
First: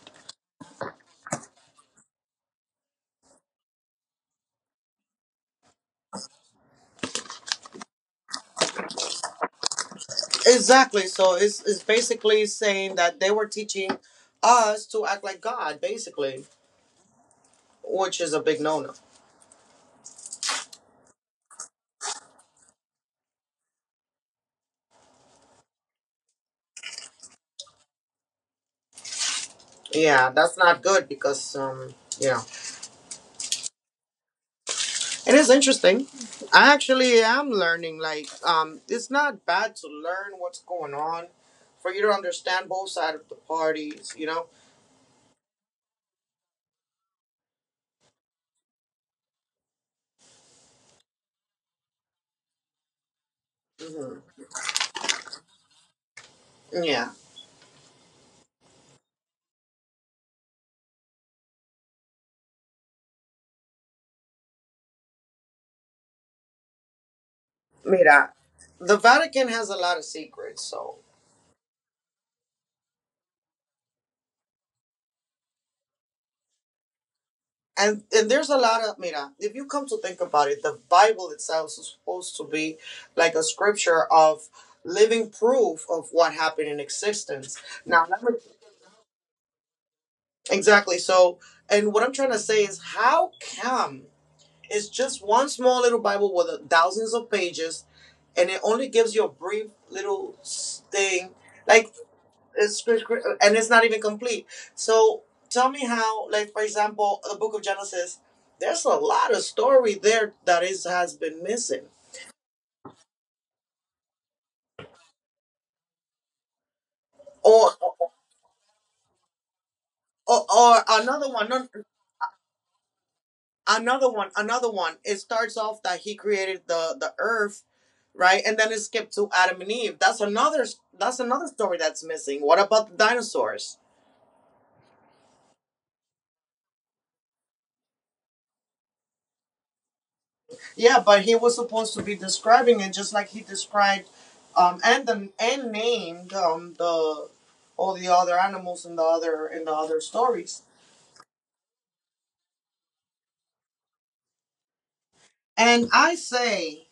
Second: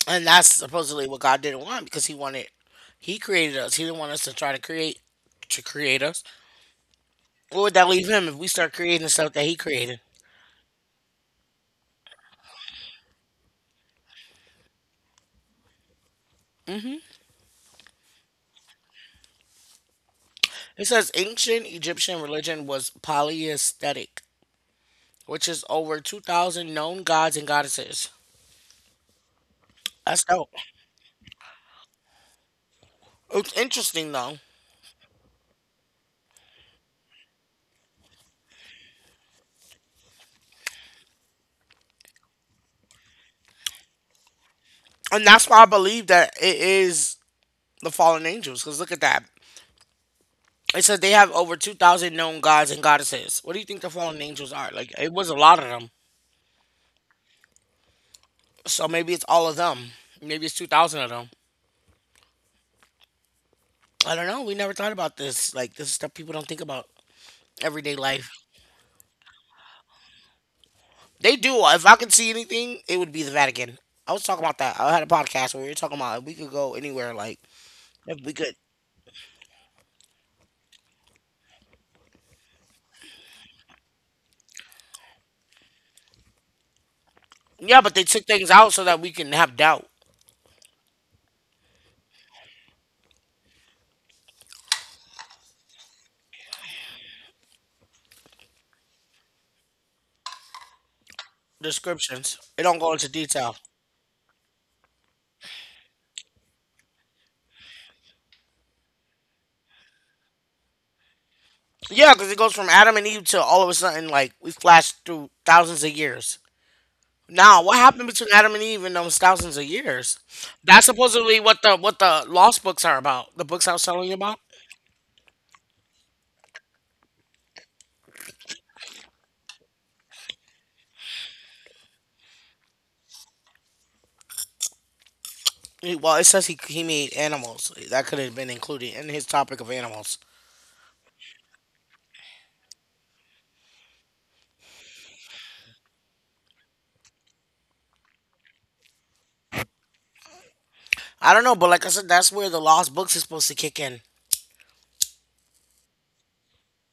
And that's supposedly what God didn't want because he wanted he created us. He didn't want us to try to create to create us. Where would that leave him if we start creating stuff that he created? exactly. So it's it's basically saying that they were teaching us to act like God, basically, Hmm. which is a big no no. It says ancient Egyptian religion was polytheistic, which is over two thousand known gods and goddesses. That's Yeah, dope. that's not good because um yeah, It's interesting though. it is interesting. I actually am learning. Like, um, it's not bad to learn what's going on, for you to understand both sides of the parties. You know. And that's why I believe that it is the fallen angels because look at that. It says they have over two thousand known gods and goddesses. What do you think the fallen Mhm. angels are? Like, it was a lot of them. Yeah. So maybe it's all of them. Maybe it's two thousand of them. I don't know. We never thought about this. Like, this is stuff people don't think about everyday life. Mira, the Vatican has a lot of secrets, so They do. If I could see anything, it would be the Vatican. I was talking about that. I had a podcast where we were talking about if we could go anywhere, like, and if and we there's a could. lot of mira, if you come to think about it, the Bible itself is supposed to be like a scripture of living proof of what happened in existence. Yeah, but Now, they let took me- things out so that we can have doubt exactly. So, and what I'm trying to say is how come it's just one small little Bible with a- thousands of pages and it only gives you a brief little s- thing. Like descriptions. It It's don't go script- into and detail. it's not even complete. So tell me how, like for example, the Book of Genesis. There's a lot of story there that is has been missing. Yeah, because it goes from Adam and Eve to all of a sudden, like, we flash through thousands of years. Now, Or, what happened between Adam and Eve in those thousands of years? or, or That's another supposedly one, what no, the what the lost books are about. The books I was telling another you one, about. another one. It starts off that he created the the earth, right, and then it skipped to Adam and Eve. That's another. That's another story that's missing. What about the dinosaurs? He- Well, it says he he made animals. That could have been included in his topic of animals. Yeah, but he was supposed to be describing it just like he described, um, and the and named um the all the other animals in the other in the other stories. I don't know, but like I said, that's where the lost books is supposed to kick in. And I say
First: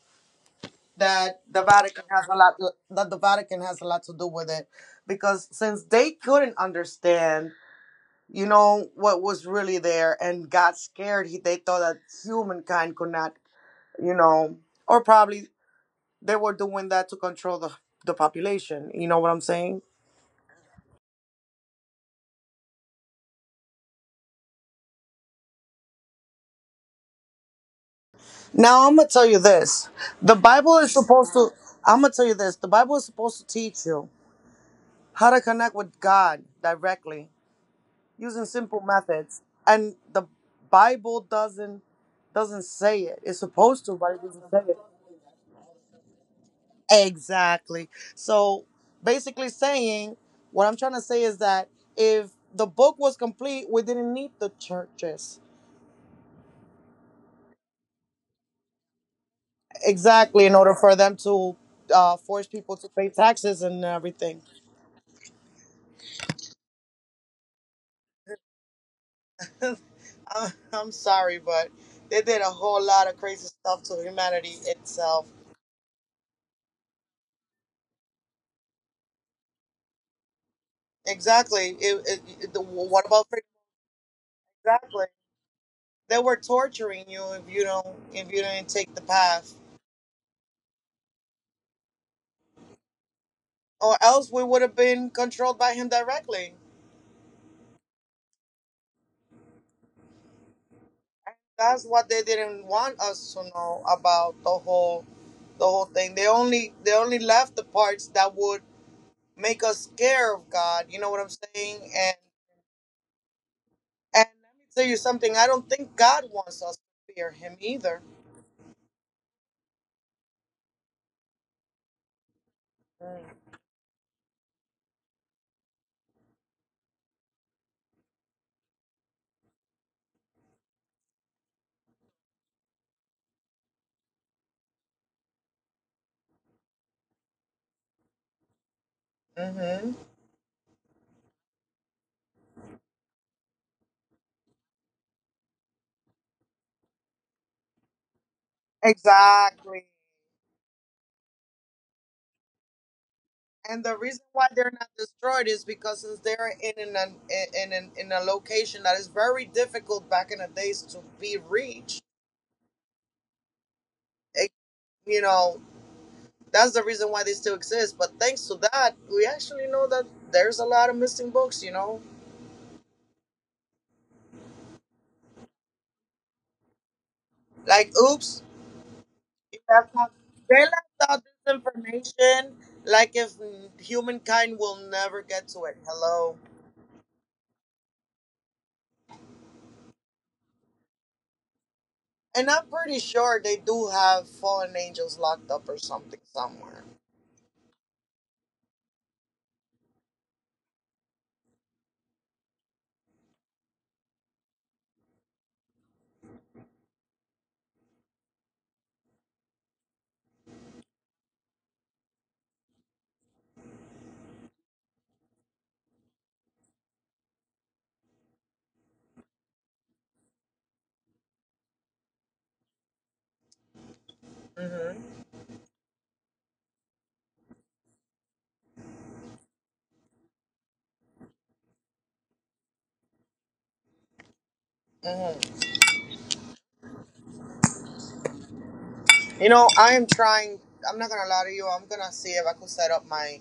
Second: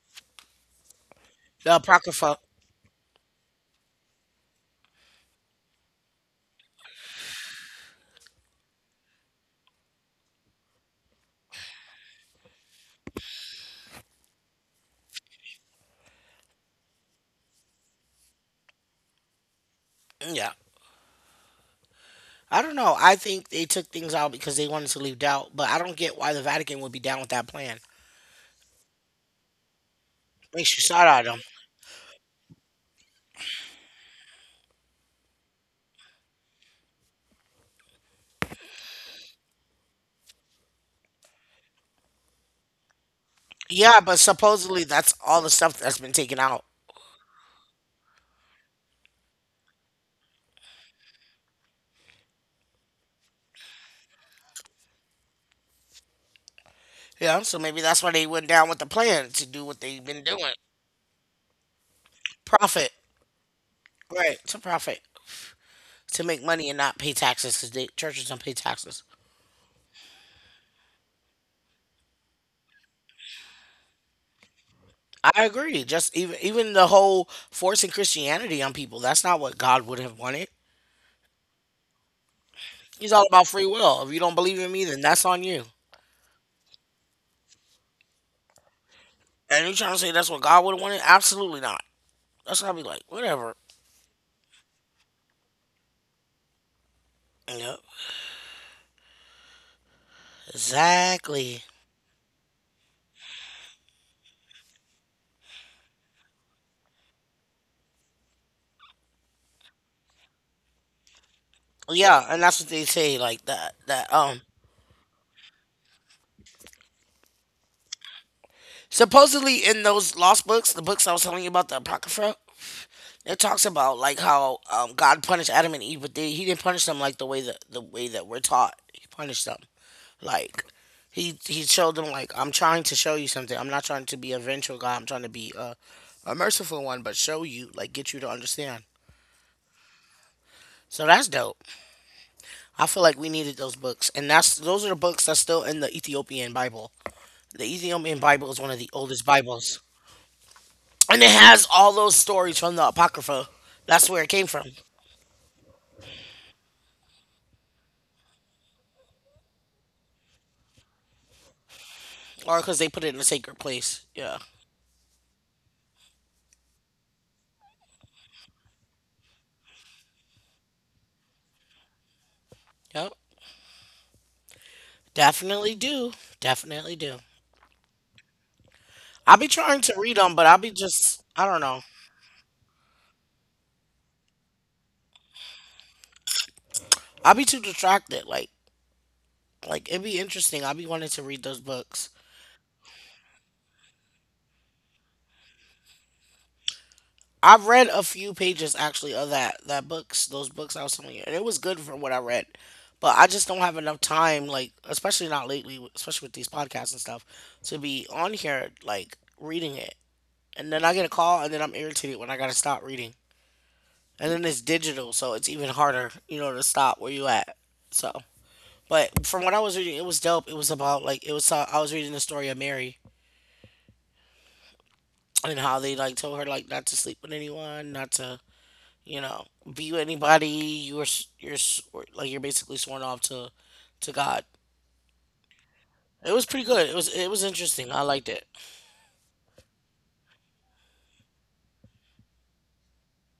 that the The Vatican has a apocrypha. lot that the Vatican has a lot to do with it because since they couldn't understand, you know, what was really there and got scared, he, they thought that humankind could not, you know, or probably they were doing that to control the the population. You know what I'm saying? Yeah, I don't know. I think they took things out because they wanted to leave doubt, but I don't get why the Vatican would be down with that plan. Now I'm gonna tell you this. The Makes Bible you is sad at supposed them. to I'm gonna tell you this. The Bible is supposed to teach you how to connect with God directly using simple methods. And the Bible doesn't doesn't say it. It's supposed to, Yeah, but but it doesn't say it. supposedly that's all the stuff that's been taken out. Exactly. So basically saying what I'm trying to say is that if the book was complete, we didn't need the churches. Yeah, so maybe that's why they went down with the plan to do what they've been Exactly, doing. in order for them to uh, force people to Profit, pay taxes and right? everything. To profit, to make money and not pay taxes because the churches don't pay taxes. I'm, I'm sorry, but they did a whole lot of crazy stuff to humanity itself. I agree. Just even even the whole forcing Christianity on people, that's not what God would have wanted. Exactly. It, it, it- the, what He's all about about freedom? free will. If you don't believe in me, then Exactly. that's on you. They were torturing you if you don't if you didn't take the path, And you trying to say that's what God would have wanted? Absolutely not. That's what I'll be like, whatever. or else we would have been controlled by him directly. Yep. Exactly. That's what they didn't want us to know about the whole the whole thing. They only they only left the parts that would make us scared of God. You know what I'm saying? And Yeah, and that's what they say, like that that And um let me tell you something. I don't think God wants us to fear Him either. supposedly in those lost books, the books I was telling you about, the Apocrypha, it talks about like how um, God punished Adam and Eve, but they, he didn't punish them like the way that the way that we're taught. He punished them like he he showed them like, I'm trying to show you something. I'm not trying to be a vengeful God. I'm trying to be a, a merciful one, but show you like get you to understand. Mm-hmm. So that's dope. I feel like we needed those books, and that's those are the books that's still in the Ethiopian Bible. The Ethiopian Bible is one of the oldest Bibles, Exactly. and it has all those stories from the Apocrypha. And the That's reason where it came why from, they're not destroyed is because since they're in an in an in a location that is very difficult back in the days to be reached, or because they put it in a sacred place. Yeah. it, you know, that's the reason why they still exist. But thanks to that, we actually know that there's a lot of missing books. You know, Yep. Definitely do. Definitely do. like oops, I'll be you trying to left out- read them, but I'll they be left out just, I this don't know. information. Like if humankind will never get to it. Hello. I'll be too distracted. Like, like, it'd be interesting. I'll be wanting to read those books. And I'm pretty sure they do have fallen angels locked up or something somewhere. I've read a few pages actually of that that books, those books I was telling you, and it was good from what I read. But I just don't have enough time, like especially not lately, especially with these podcasts and stuff, to be on here like reading it. And then I get a call, and then I'm irritated when I gotta stop reading. And then it's digital, so it's even harder, you know, to stop where you at. So. But from what I was reading, it was dope. It was about like it was. Uh, I was reading the story of Mary hmm and how they like told her like not to sleep with anyone, not to, you know, be with anybody. You were s- you're s- Like, you're basically sworn off to to God. hmm It was pretty good. It was it was interesting. I liked it. You know, I am trying. I'm not gonna lie to you. I'm gonna see if I could set up my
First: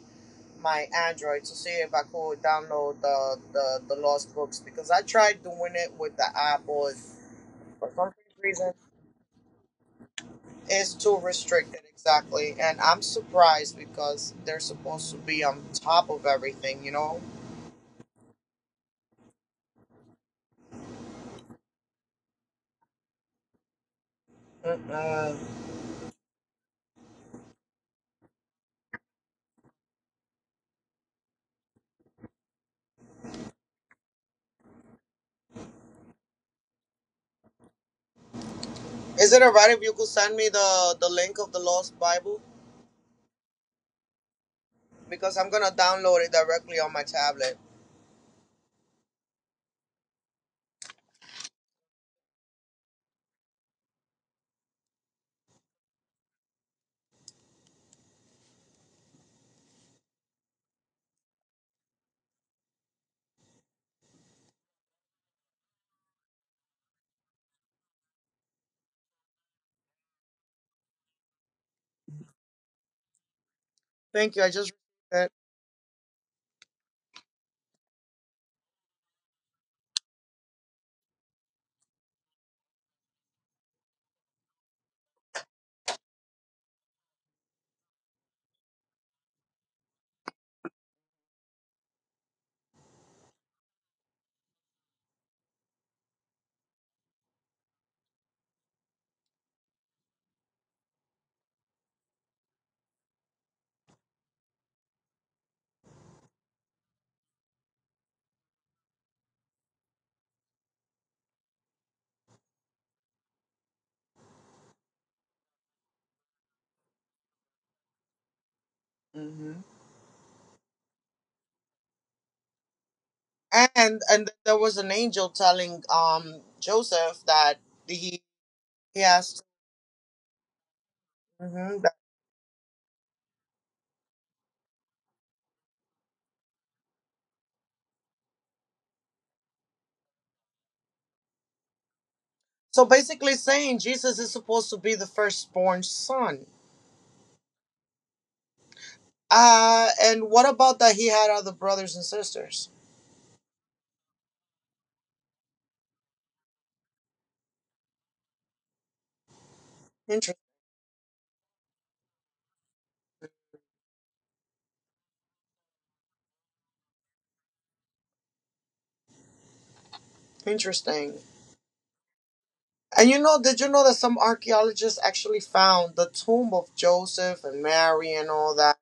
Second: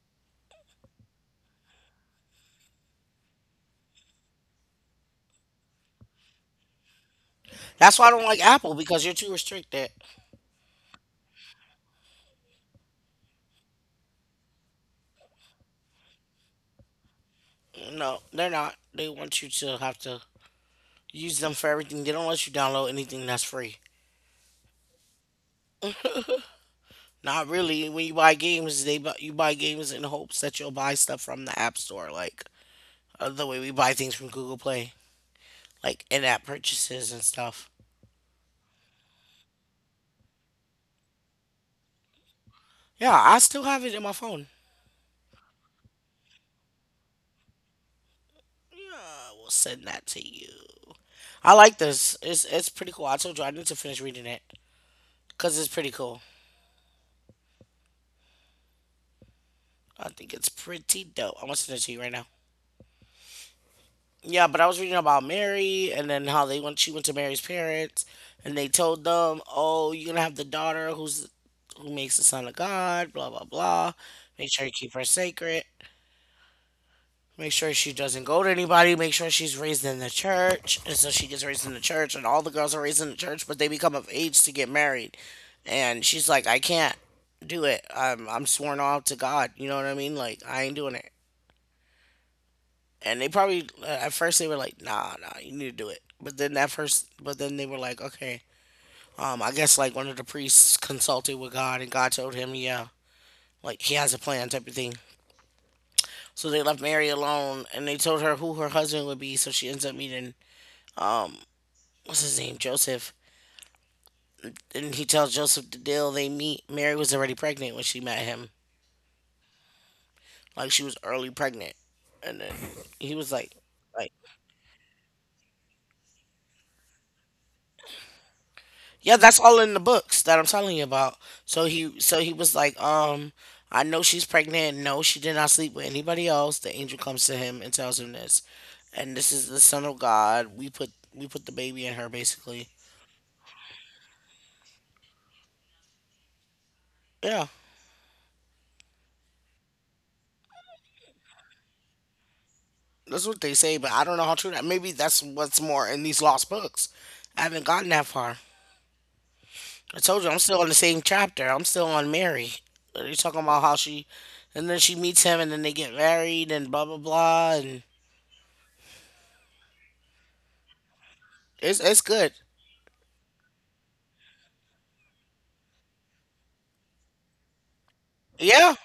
my Android to see if I could download the the, the lost books because I tried doing it with the app, but for That's why some I don't like reason Apple because you're too restricted. it's too restricted. Exactly, and I'm surprised because they're supposed to be on top of everything. You know. No, they're not. They want you to have to use them for everything. They don't let you download anything that's free. Mm-mm. Not really. When you buy games, they bu- you buy games in hopes that you'll buy stuff from the App Store. Like uh, the way we buy things from Google Play, like in-app purchases and stuff. Is it alright if you could send me the the link of the lost Bible? Yeah, I still have it in my phone. Because I'm gonna download it directly on my tablet. Yeah, we'll send that to you. I like this. It's it's pretty cool. I told you I need to finish reading it because it's pretty cool. I think it's pretty dope. I'm gonna send it to you right now. Yeah, but I was reading about Mary and then how they went. She went to Mary's parents and they told them, "Oh, you're gonna have the daughter who's who makes the son of God." Blah blah blah. Thank you. I Make sure you just keep her read it. sacred. Make sure she doesn't go to anybody. Make sure she's raised in the church. And so she gets raised in the church, and all the girls are raised in the church, but they become of age to get married. And she's like, I can't do it. I'm, I'm sworn off to God. You know what I mean? Like, I ain't doing it. And they probably, uh, at first, they were like, nah, nah, you need to do it. But then that first, but then they were like, okay. Um, I guess like one of the priests consulted with God, and God told him, yeah, like he has a plan type of thing. So they left Mary alone, and they told her who her husband would be. So she ends up meeting um, what's his name, Joseph. Didn't he tell Joseph the deal they meet. Mary was already pregnant when she met him. hmm Like she was early pregnant. And then he was like, And like, and there was an angel telling um Joseph that he he yeah, that's has. all in the books that I'm telling you about. So hmm he, so he was like, um, I know she's pregnant. No, she did not sleep with anybody else. The angel comes to him and tells him this, and this is the son of God. We put, we put the baby in her, basically. so basically saying Jesus is supposed to be the firstborn son. Yeah, Uh, and what about that he had other brothers and sisters? that's what they say, but I don't know how true that. Maybe that's what's more in these lost books. I haven't gotten that far. I told you Inter- I'm still on the same chapter. I'm still on Mary. You're talking about how she, and then she meets him, and then they get married, and blah blah blah, and interesting. it's it's good. And you know, did you know that some archaeologists actually found the tomb of Joseph and Mary and all Yeah, that?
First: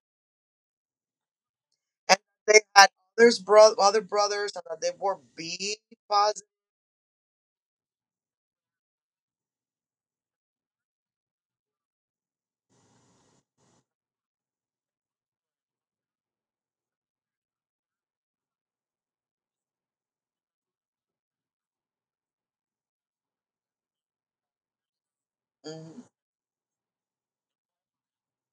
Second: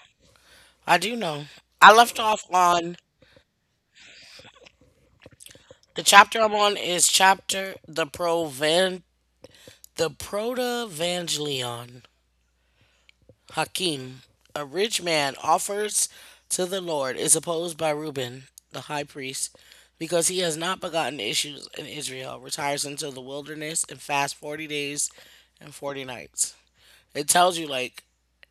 I do know. I left And off they had on others bro- other brothers, and that they were B the chapter positive. I'm on is chapter the Provan the Protevangelion. Hakim, a rich man, offers to the Lord, is opposed by Reuben, the high priest, because he has not begotten issues in Israel, retires into the wilderness and fasts forty days and Mm, forty nights. It tells you, like,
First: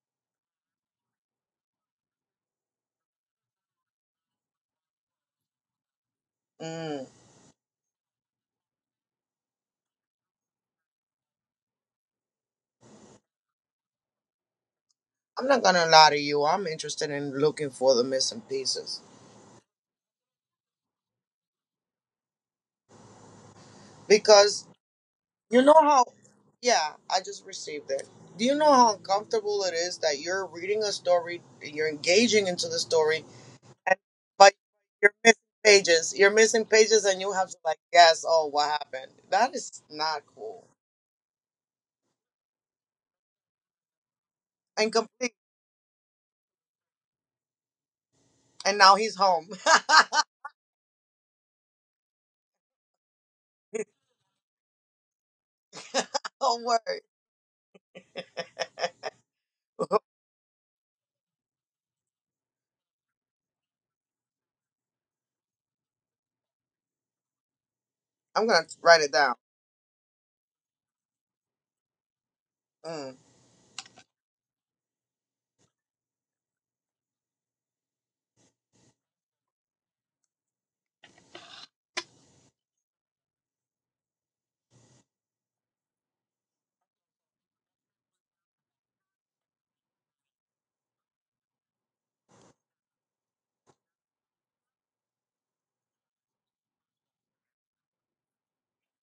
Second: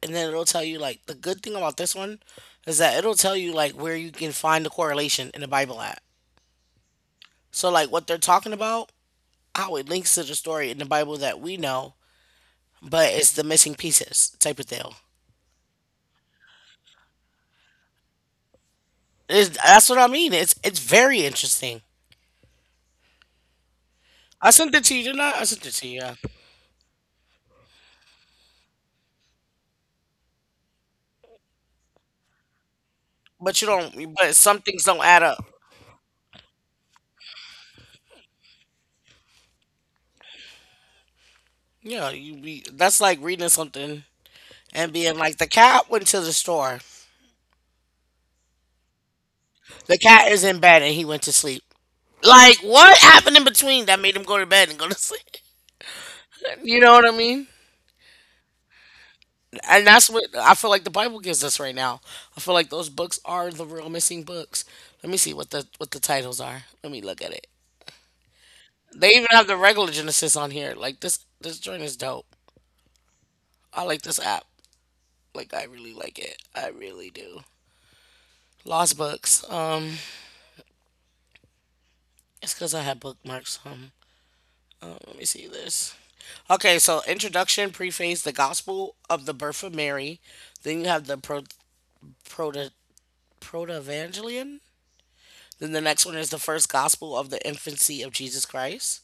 and then it'll tell you, like, the good thing about this one is that it'll tell you, like, where you can find the correlation in the Bible at. mm. So, like, what they're talking about, how it links to the story in the Bible that we know, but it's the missing pieces type of deal. I'm not gonna lie to you. I'm interested in looking for the missing pieces It's, that's what I mean. It's it's very interesting. I because sent it to you, didn't I? I you sent it know to you. how. Yeah. Yeah, I just received it. Do you know how uncomfortable it is that you're reading a story, you're engaging into the story, But you and don't. But but some things don't you're add missing up. pages. You're missing pages, and you have to like guess. Oh, what happened? That is not cool. Yeah, you be. That's like reading something and being Incomplete. like, the cat went to the store. And now he's home. The cat is in bed and he went to sleep. Like, what happened in between that made him go to bed and go to sleep? Don't You know worry. what I mean? And that's what I feel like the Bible gives us right now. I feel like those books are the real missing books. Let me see what the what the titles are. Let me look at it. I'm gonna write They it even down. have the regular Genesis on here. Like this, this joint is dope. Mm. I like this app. Like I really like it. I really do. Lost books. Um, it's because I had bookmarks. Um, let me see this. Okay, so introduction, preface, the gospel of the birth of Mary. Then you have the pro proto protevangelion. Then the next one is the first gospel of the infancy of Jesus Christ.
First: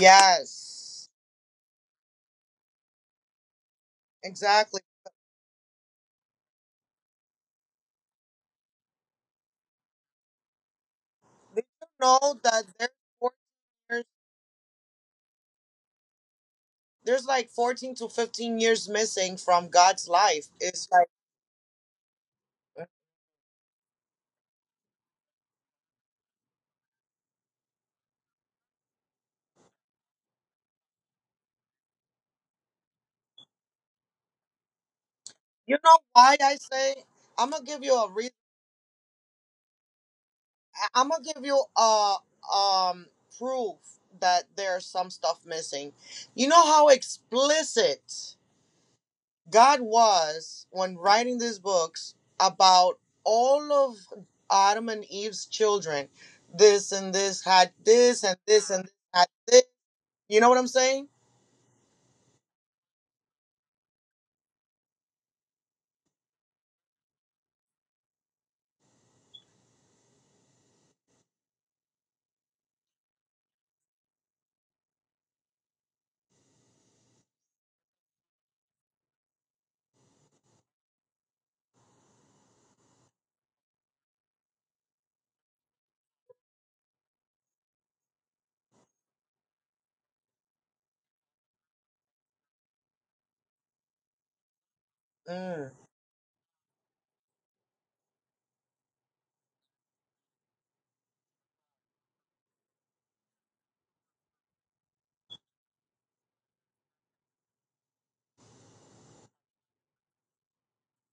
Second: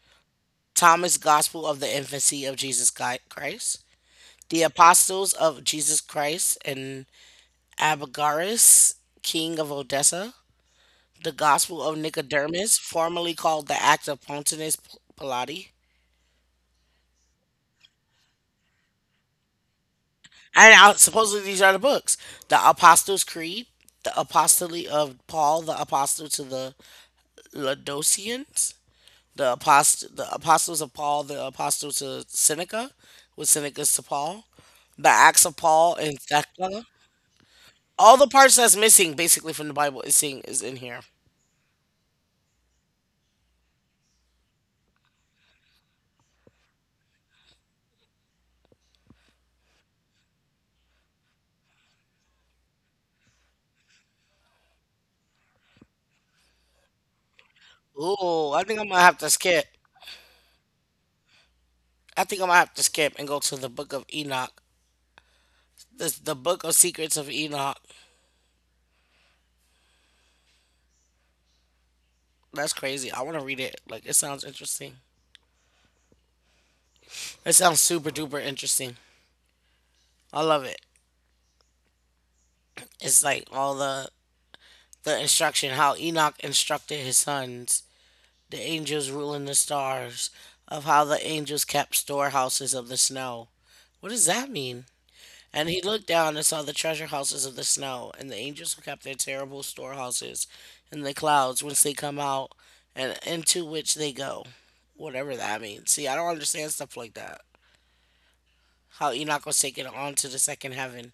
Yes, Thomas Gospel of the infancy of Jesus Chi- Christ. The exactly. apostles of Jesus Christ and Abagaris, king of Odessa, the Did Gospel you of know that Nicodemus, there's four formerly called the years, Acts of Pontinus Pilate, there's like fourteen to fifteen years missing from God's life? and It's out, like, supposedly these are the books: the Apostles' Creed, the Apostolate of Paul, the Apostle to the Laodiceans, the Apostle, the Apostles of Paul, the Apostle to Seneca, with Seneca's to Paul, the Acts of you Paul know and why I Thecla. say, I'm gonna give you a All the re- parts that's missing, basically, from the Bible is seen is in here. I'm gonna give you a um proof that there's some stuff missing. You know how explicit God was, when writing these books about all of Adam and Eve's children, this and this had this, and Ooh, I this think I'm and this gonna have to had skip. this. You know what I'm saying? I think I'm gonna have to skip and go to the Book of Enoch. This the Book of Secrets of Enoch. That's crazy. I want to read it. Like it sounds interesting. It sounds super duper interesting. I love it. It's like all the the instruction how Enoch instructed his sons, the angels ruling the stars, of how the angels kept storehouses of the snow. What does that mean? And Mm, he looked down and saw the treasure houses of the snow, and the angels who kept their terrible storehouses in the clouds whence they come out and into which they go. Whatever that means. See, I don't understand stuff like that. How Enoch was taken on to the second heaven.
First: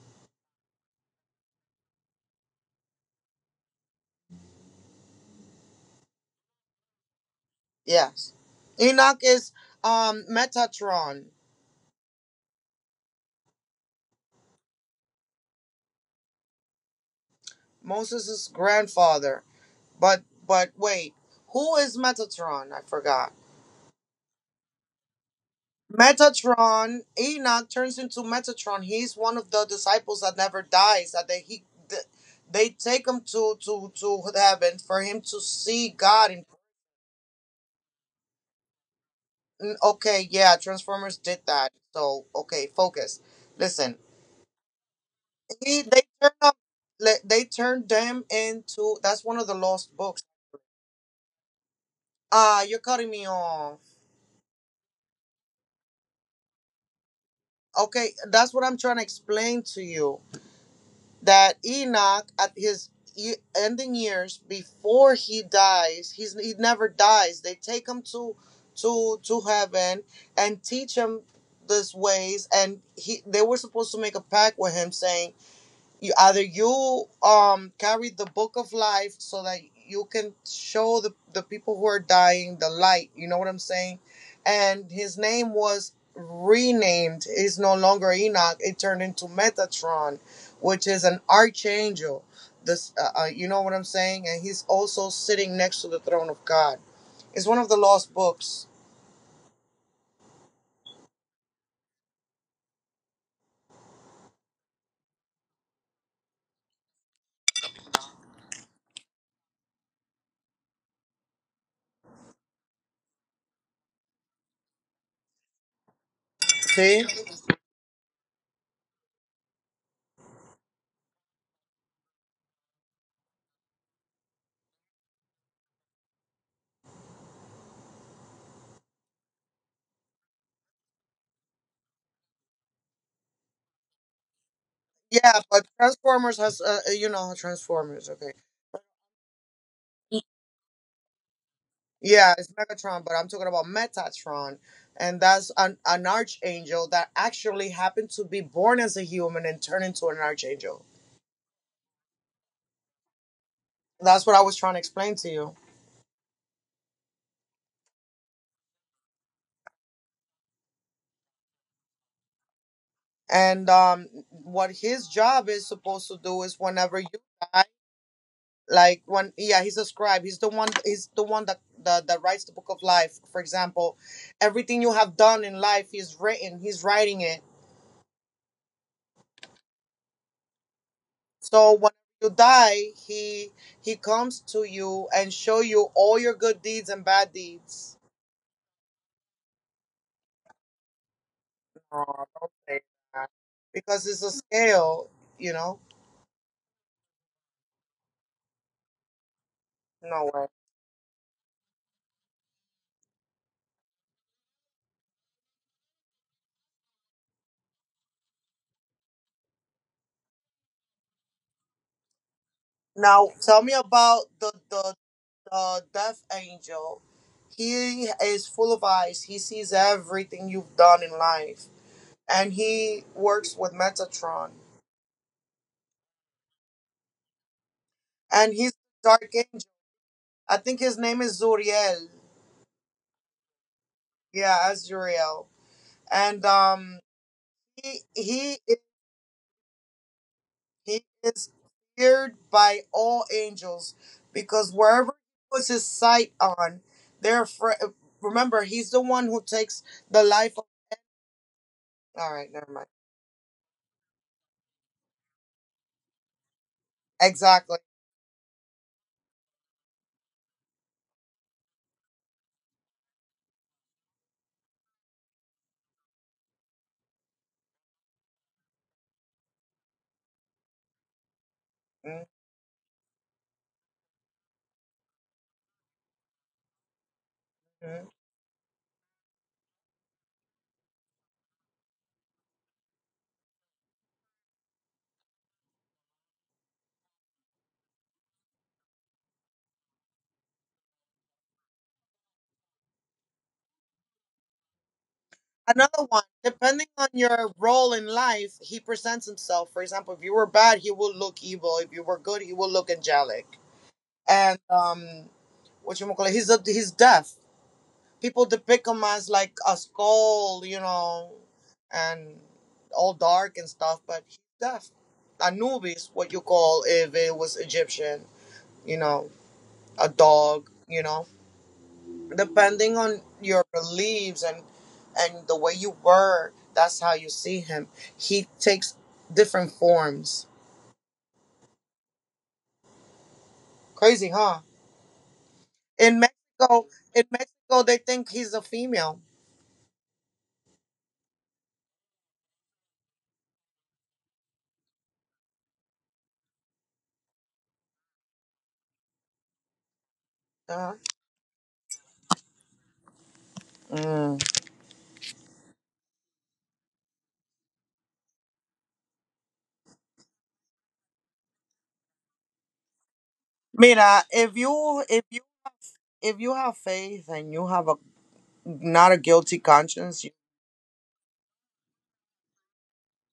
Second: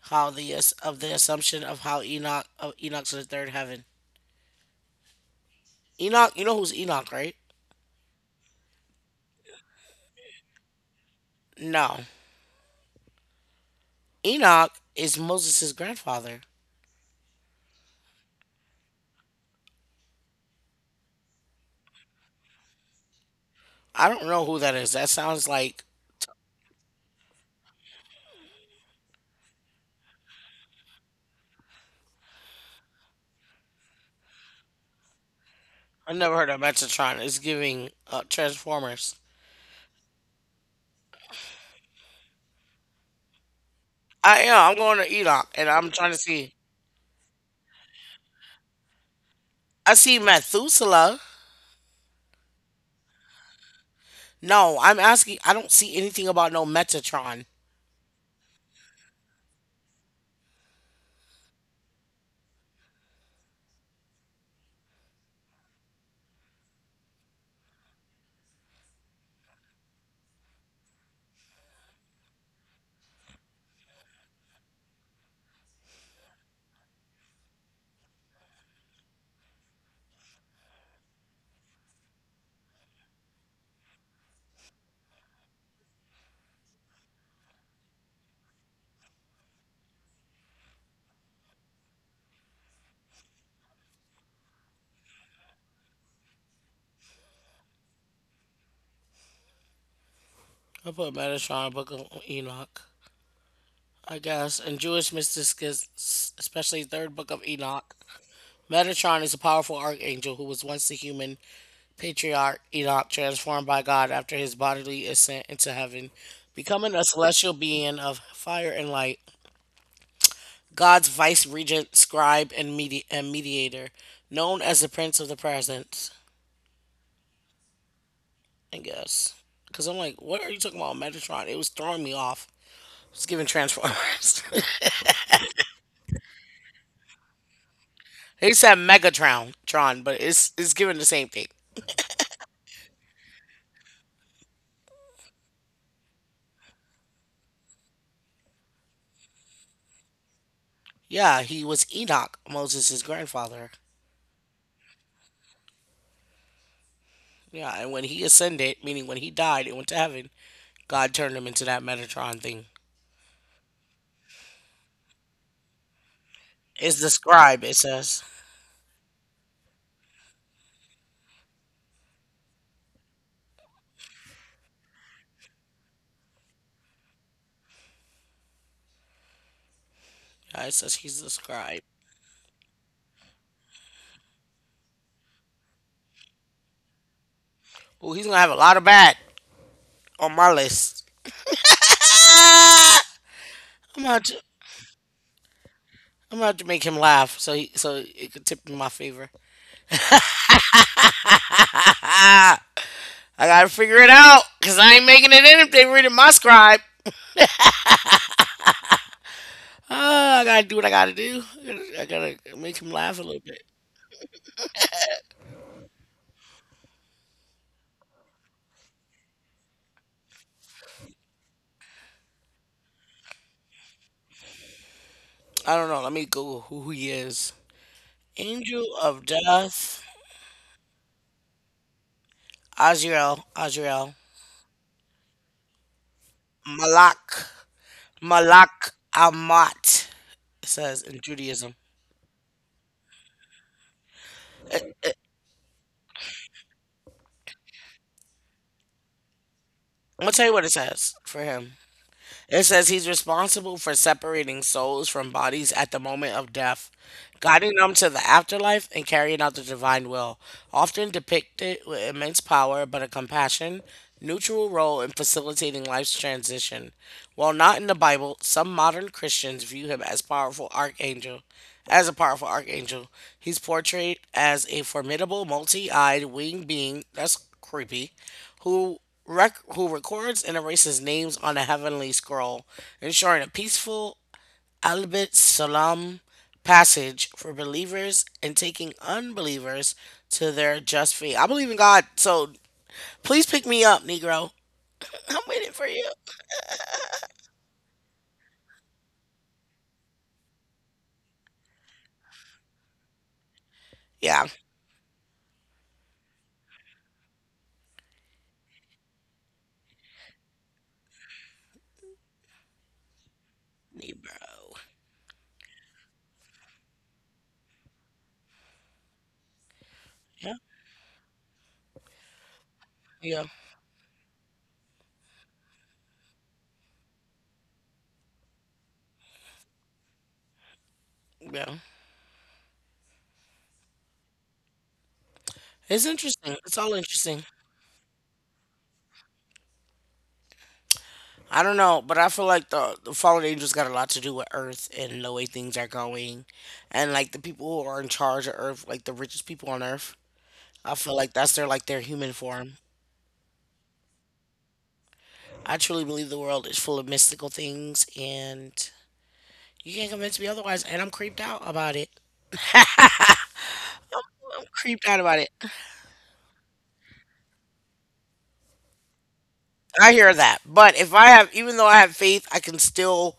How the ass- of the assumption of how Enoch of Enoch to the third heaven. Enoch, you know who's Enoch, right? yes. Enoch is um, Metatron, No. Enoch is Moses' grandfather. Moses' grandfather. But but wait, who is Metatron? I forgot. I don't know who that is. That sounds like Metatron, Enoch turns into Metatron. He's one of the disciples that never dies. That they he th- They take him to to to heaven for him to see I God. never In heard of Metatron. It's giving uh, Transformers. Mm, okay, yeah, Transformers did that. So okay, focus. Listen, I am. I'm going to Enoch, and he I'm they trying to turn see. up, le- they turned them into. That's one of the I lost see books. Methuselah. Ah, you're cutting me off. No, I'm asking. I don't see anything about no Metatron. Okay, that's what I'm trying to explain to you. That Enoch at his e- ending years, before he dies, he's he never dies. They take him to to to heaven and teach him this ways, and he they were supposed to make a pact with him saying, you either you um carry the book of life, so that you can show the, the people who are dying the light. You know what I'm saying? And his name was renamed, is no longer Enoch. It turned into Metatron, which is an archangel. This uh, uh, you know what I'm saying. And he's also sitting next to the throne of God. It's one of the lost books. I put Metatron, Book of Enoch, I guess, and Jewish mystics, especially Third Book of Enoch. Metatron is a powerful archangel who was once the human patriarch Enoch, transformed by God after his bodily ascent into heaven, becoming See. a celestial being of fire and light. God's vice regent, scribe, and, medi- and mediator, known as the Prince of the Present. I guess. Because I'm like, what are you talking about, Megatron? It was throwing me off. It's giving Transformers. Yeah, but Transformers has uh, uh, you know Transformers. Okay. They said Megatron, Tron, but it's it's giving the same thing. Yeah, it's Megatron, but I'm talking about Metatron, and that's an, an archangel that actually happened to be born as a human and turned into an archangel. Yeah, he was Enoch, Moses' grandfather. That's what I was trying to explain to you. Yeah, and when he ascended, meaning when he died and went to heaven, God turned him into that Metatron thing. And um, what his job is supposed to do is whenever It's you the scribe, die, it says. like when yeah, he's a scribe. He's the one. He's the one that that, that writes the book of life. For example, everything you have done in life, he's written. He's writing it. Yeah, it says he's the So scribe. when you die, he he comes to you and show you all your good deeds and bad deeds. Ooh, he's gonna have a lot of bad on my list. No, don't say Ah! that. I'm Because it's about a to, scale, you know. I'm about to make him laugh, so he, so it could tip in my favor. No way. Ah. I gotta figure it out because I ain't making it in if they reading my scribe. Ah, I gotta do what I gotta do. I gotta, I gotta make him laugh a Now little bit. tell me about the the, the death angel. He is full of eyes. He sees everything you've done in life, and he works with Metatron. I don't know. Let me Google who he is. And he's the Angel of dark angel. Death, I think his name is Zuriel. Azrael, Azrael, Yeah, Azuriel. And um, Malak, he he is, Malak Amat. It says he in is Judaism. feared by all angels, because wherever he puts his sight on, they're fr- remember, he's the one who takes the I'm gonna tell you life. what Of- it says for him. All right, It never says mind. he's responsible for separating souls from bodies at the moment of death, guiding Exactly. them to the afterlife, and carrying out the divine will. Often depicted with immense power, but a compassion, neutral role in facilitating life's transition. While not in the Bible, some modern Christians view him as powerful archangel. As a powerful archangel, he's portrayed as a formidable multi-eyed winged being. That's Mhm. creepy who rec- who records and erases names on a heavenly scroll, ensuring a peaceful albeit salam passage for believers and taking unbelievers to their just fate. I believe in God, so please pick me up, Negro. I'm waiting for Another you. one. Depending on your role in life, he presents himself. For example, if you were bad, he will look evil. If you were good, he will look angelic. Yeah, And um, what you call it? He's a, he's deaf. People depict him as like a skull, you know, and all dark and stuff, but he's Negro. deaf. Anubis, what you call if it was Egyptian, you know, a Yeah, dog, you know. Depending on yeah, your beliefs and and the way you were, that's how you see him. He takes different forms. yeah. Crazy, huh? It's In interesting. It's Mexico, all in interesting. Mexico, they think he's a female. I don't know, but I feel like the the fallen angels got a lot to do with Earth and the way things are going, and like the people who are in charge of Earth, like the richest people on Earth. I Uh-huh. feel like that's their like their human form. Mm. I truly believe the world is full of mystical things, and you can't convince me otherwise. And I'm creeped out about it. Mira, if I'm you creeped out if about it. if you have faith and you have a not a guilty I conscience, hear you, that, but if I have, even though I have faith, I can still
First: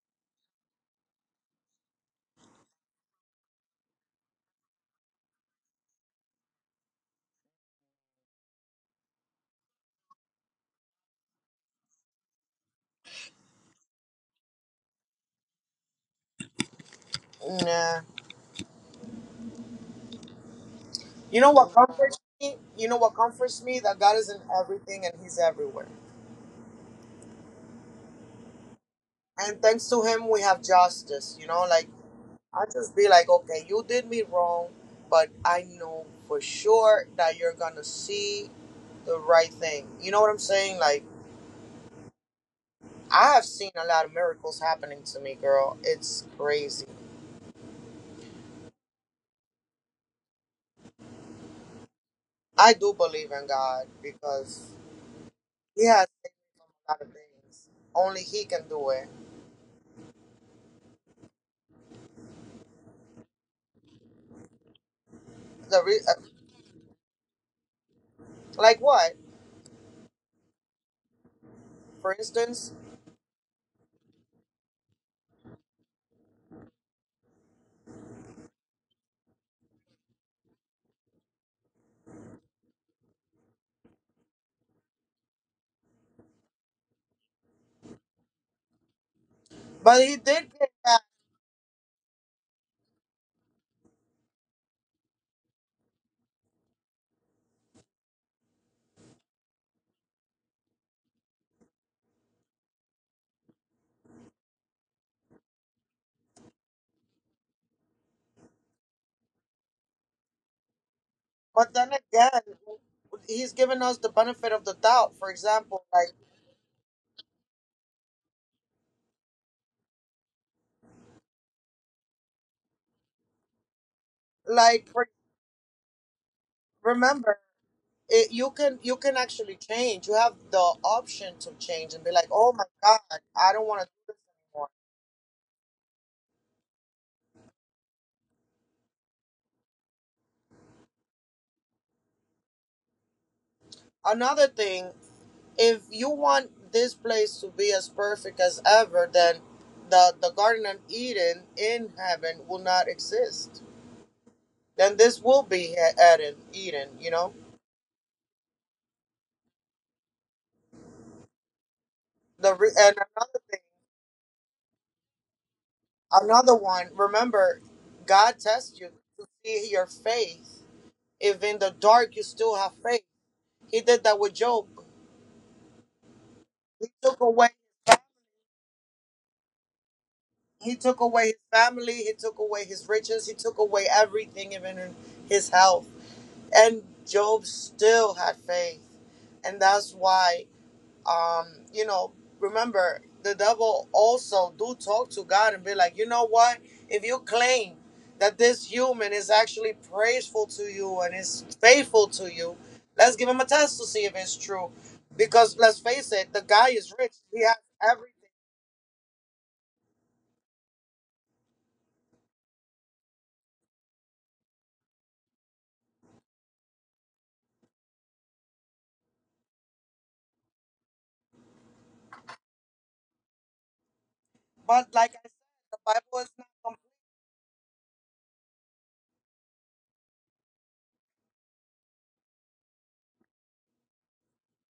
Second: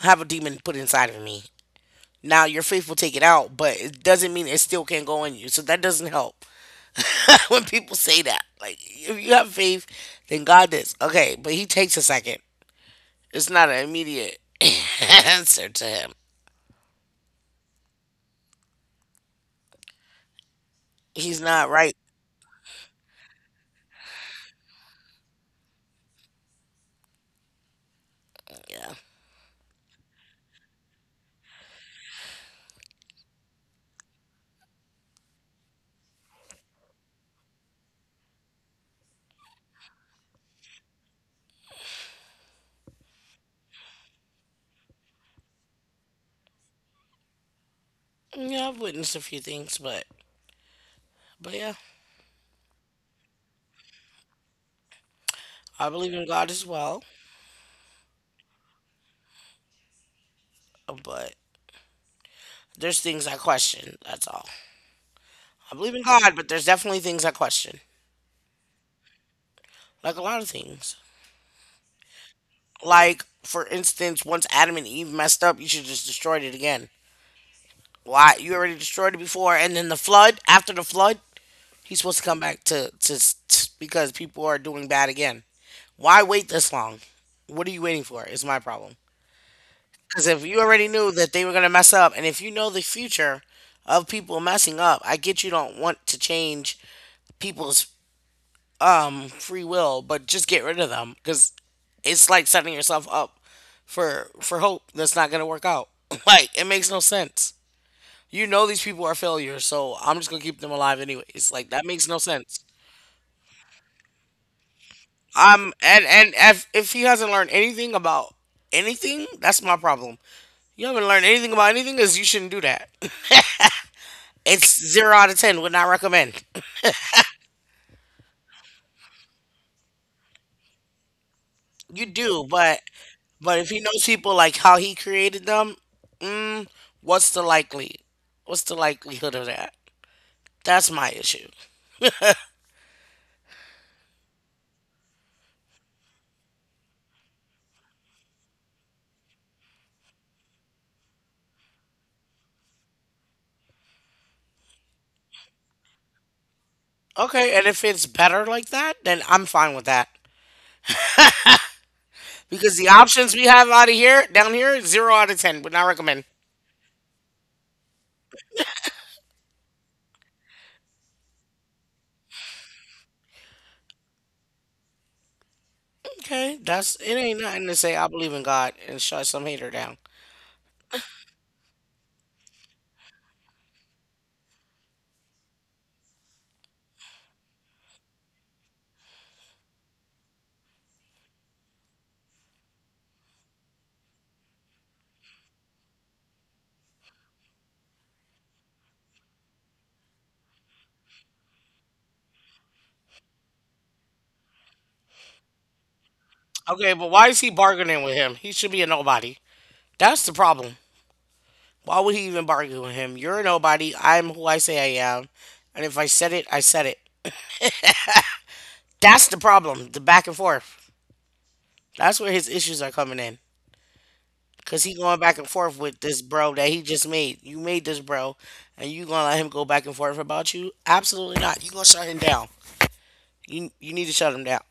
have a demon put inside of me. Now your faith will take it out, but it doesn't mean it still can't go in you. So that doesn't help. when people say that. Like, if you have faith, then God does. Okay, but he takes a second. It's not an immediate answer to him. nah. He's You know not what right. comforts me? You know what comforts me? That God is in everything and He's everywhere. Yeah. And thanks to Him, we have justice. You know, like I just be like, okay, you did me wrong, but I know for sure that you're gonna see the right thing. You know what I'm saying? Like I have seen a lot of miracles happening to me, girl. It's crazy. Yeah, I've witnessed a few things, but but yeah, I do believe in God because He I has believe in saved me God from as a lot well. of things. Only he can do it. But there's things I question. That's all. I The re- believe in uh, God, but there's definitely things I question. like what, Like a lot of things. for instance? Like for instance, once Adam and Eve messed up, you should just destroyed it again. Why? You already destroyed it before, and then the flood. After the flood, he's supposed to come back to, to to because people are doing bad again. Why wait this long? What are you waiting for? Is my problem. But he Because did if you get already that. knew that they were gonna mess up, and if you know the future of people messing up, I get you don't want to change people's um free will, but just get rid of them because it's like setting yourself up for for hope that's not gonna work out. like it makes no sense. You know these people are failures, so I'm just gonna keep them alive anyways. But Like then that makes no again, sense. he's given us the benefit of the doubt. For Um, example, and like and if if he hasn't learned anything about anything, that's my problem. You haven't learned anything about anything, is you shouldn't do that. It's like for, zero out of ten. Would not recommend. remember, it, you can you can actually change. You have the option to change and be You like, do, oh my but god, I but don't if want he to do knows this people like anymore. how he created them, what's the likely? What's the likelihood of that? That's my issue. Another thing, if you want this place to be as perfect as ever, then the the Garden of Eden in heaven will not exist. Then this will be he- Eden, Eden. You know, Okay, and if it's better like that, then I'm fine with that. the re- Because the and another options we thing, have out of here, down here, zero out of ten. Would not recommend. another one. Remember, God tests you to see your faith. If in the dark you still have faith, He did that with Job. Okay, He that's took it. Ain't away. nothing to say. I believe in God and shut some hater down. He took away his family. He took away his riches. He took away everything, even his health, and Job still had faith. And that's why, um you know remember, the devil also do talk to God and be like, you know what, if you claim that this human is actually praiseful to you and is faithful to you, let's give him a test to see if it's true, because let's face it, the guy is Okay, rich, but why he is he has bargaining with everything. him? He should be a nobody. That's the problem. Why would he even bargain with him? You're a nobody. I'm who I say I am. And if I said it, I said it. That's the problem. The back and forth. That's where his issues are coming in. But Cause he like going I said, back and the forth with Bible this is not bro that he complete. just made. You made this bro, and you gonna let him go back and forth about you? Absolutely not. You gonna shut him down. You you need to shut him down.